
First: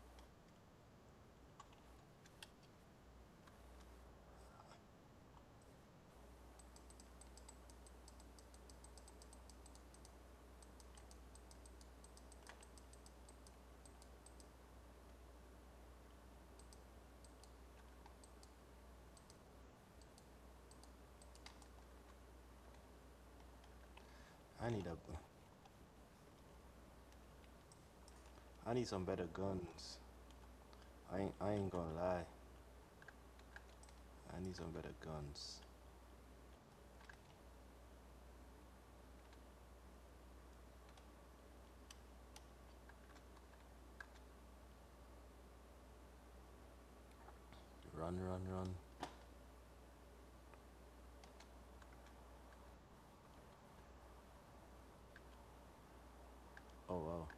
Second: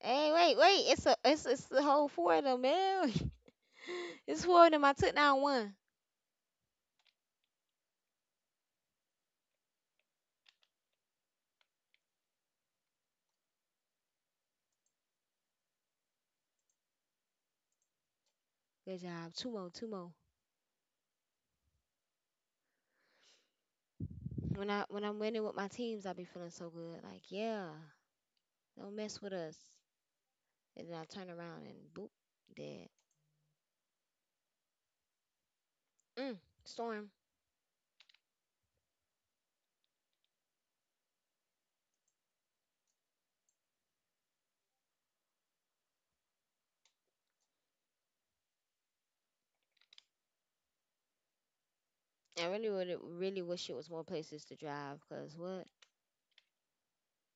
[SPEAKER 1] Hey, wait, wait. It's a it's it's the whole four of them, man. It's four of them. I took down one. Good job. Two more, two more.
[SPEAKER 2] I
[SPEAKER 1] When I
[SPEAKER 2] need a.
[SPEAKER 1] when I'm winning with my teams, I be feeling so good. Like, yeah,
[SPEAKER 2] I need
[SPEAKER 1] don't
[SPEAKER 2] some
[SPEAKER 1] mess
[SPEAKER 2] better
[SPEAKER 1] with us.
[SPEAKER 2] guns.
[SPEAKER 1] And then I
[SPEAKER 2] I
[SPEAKER 1] turn
[SPEAKER 2] ain't, I
[SPEAKER 1] around
[SPEAKER 2] ain't
[SPEAKER 1] and,
[SPEAKER 2] gonna
[SPEAKER 1] boop,
[SPEAKER 2] lie.
[SPEAKER 1] dead.
[SPEAKER 2] I need some better guns.
[SPEAKER 1] Mm, Storm.
[SPEAKER 2] Run, run, run.
[SPEAKER 1] I really would really wish it was more places to drive, cause what?
[SPEAKER 2] Oh wow.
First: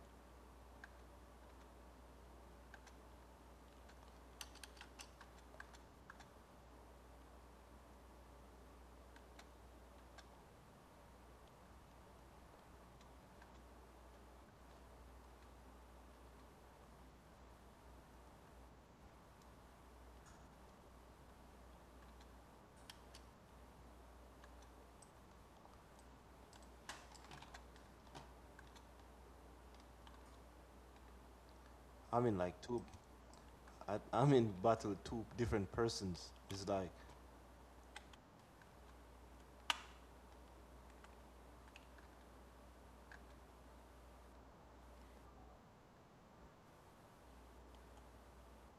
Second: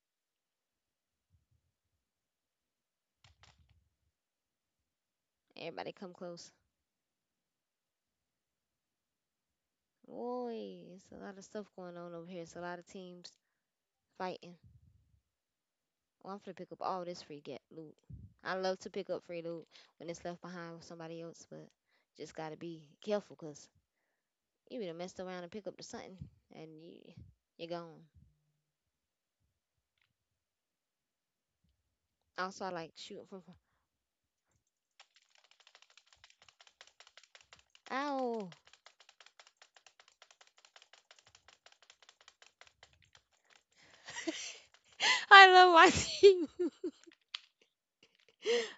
[SPEAKER 1] Everybody come close. Boy, it's a lot of stuff going on over here. It's a lot of teams fighting. Oh, I'm finna pick up all this free get loot. I love to pick up free loot when it's left behind with somebody else, but just gotta be careful 'cause you be done messed around and pick up the something, and you're gone.
[SPEAKER 2] I'm in like
[SPEAKER 1] Also, I
[SPEAKER 2] two.
[SPEAKER 1] like shooting from.
[SPEAKER 2] I'm in battle with two different persons. It's like
[SPEAKER 1] Ow! I love my team.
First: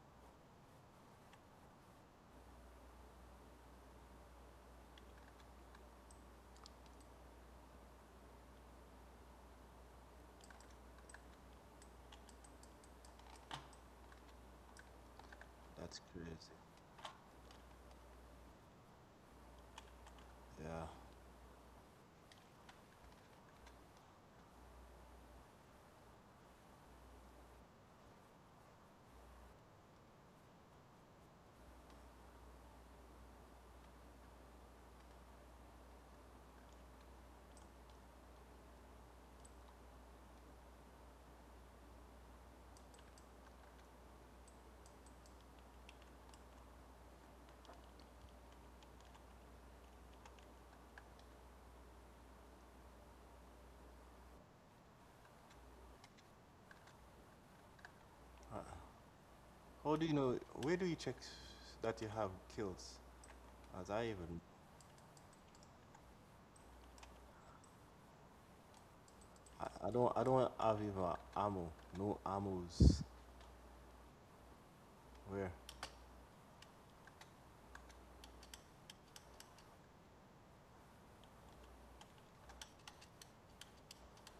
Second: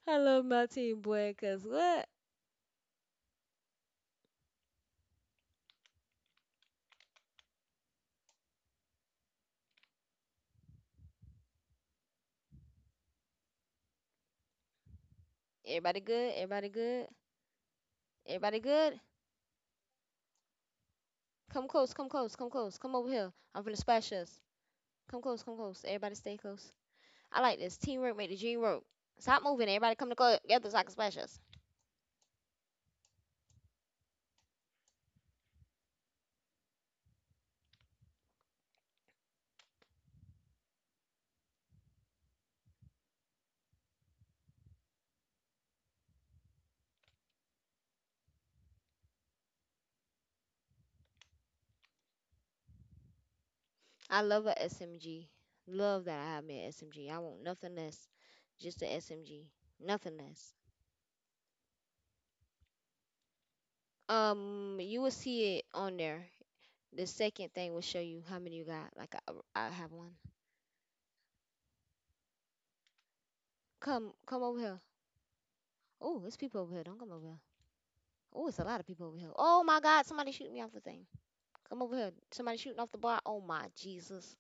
[SPEAKER 1] I love my team, boy. 'Cause what?
[SPEAKER 2] That's
[SPEAKER 1] Everybody good?
[SPEAKER 2] crazy.
[SPEAKER 1] Everybody good? Everybody good?
[SPEAKER 2] Yeah.
[SPEAKER 1] Come close, come close, come close, come over here. I'm finna splash us. Come close, come close. Everybody stay close. I like this. Teamwork make the dream work. Stop moving. Everybody come together so I can splash us. I love a SMG. Love that I have me a SMG. I want nothing less.
[SPEAKER 2] Uh,
[SPEAKER 1] Just a SMG.
[SPEAKER 2] how do you
[SPEAKER 1] Nothing
[SPEAKER 2] know?
[SPEAKER 1] less.
[SPEAKER 2] Where do you check that you have kills? As I even,
[SPEAKER 1] You will see it on there. The second thing will show you how many you got. Like I
[SPEAKER 2] I
[SPEAKER 1] have
[SPEAKER 2] don't.
[SPEAKER 1] one.
[SPEAKER 2] I don't have even ammo. No ammos.
[SPEAKER 1] Come, come over here.
[SPEAKER 2] Where?
[SPEAKER 1] Oh, there's people over here. Don't come over here. Oh, it's a lot of people over here. Oh my God, somebody shooting me off the thing. Come over here. Somebody shooting off the bar. Oh my Jesus.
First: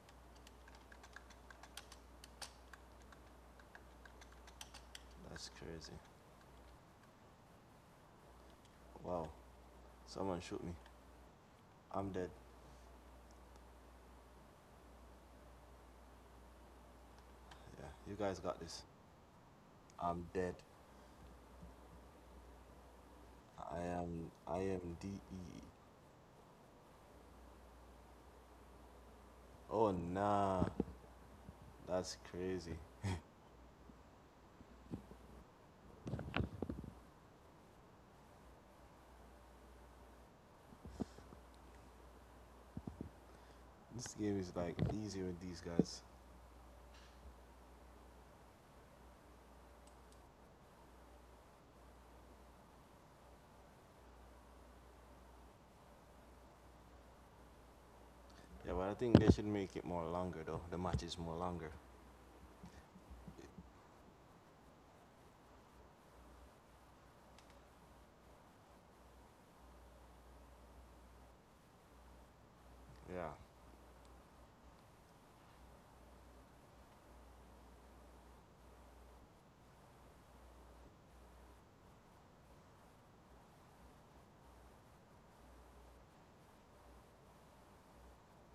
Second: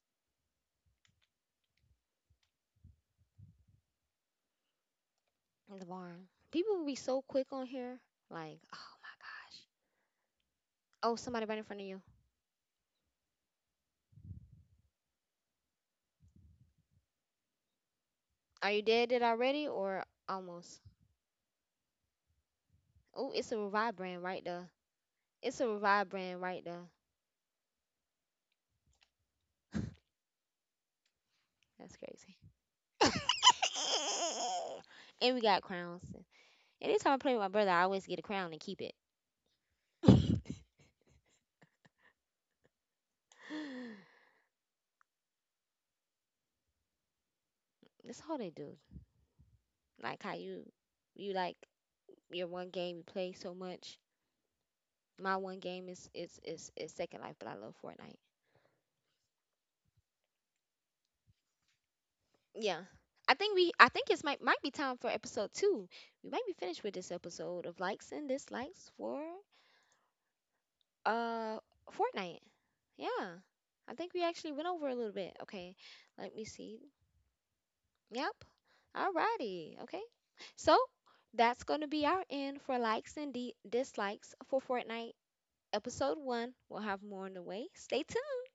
[SPEAKER 2] That's
[SPEAKER 1] In the
[SPEAKER 2] crazy.
[SPEAKER 1] barn. People will be so quick on here. Like, oh my
[SPEAKER 2] Wow.
[SPEAKER 1] gosh.
[SPEAKER 2] Someone shoot me.
[SPEAKER 1] Oh, somebody right in front of you.
[SPEAKER 2] I'm dead. Yeah. You guys got
[SPEAKER 1] Are you
[SPEAKER 2] this.
[SPEAKER 1] dead it already or
[SPEAKER 2] I'm dead.
[SPEAKER 1] almost? Oh, it's a revive brand right
[SPEAKER 2] I
[SPEAKER 1] there.
[SPEAKER 2] am D
[SPEAKER 1] It's
[SPEAKER 2] E.
[SPEAKER 1] a revive brand right there.
[SPEAKER 2] Oh nah.
[SPEAKER 1] That's
[SPEAKER 2] That's
[SPEAKER 1] crazy.
[SPEAKER 2] crazy.
[SPEAKER 1] And we got crowns. And anytime I play with my brother, I always get a crown and keep it.
[SPEAKER 2] This game is like easy with these guys.
[SPEAKER 1] That's all they do. Like how you like your one game you play so much. My one game is Second Life, but I love Fortnite.
[SPEAKER 2] Yeah, but I think they should make it more longer though. The match is more longer.
[SPEAKER 1] Yeah. I think it's might be time for episode two. We might be finished with this episode of likes and dislikes for uh Fortnite.
[SPEAKER 2] Yeah.
[SPEAKER 1] Yeah. I think we actually went over a little bit. Okay. Let me see. Yep. Alrighty. Okay. So that's gonna be our end for likes and dislikes for Fortnite episode one. We'll have more on the way. Stay tuned.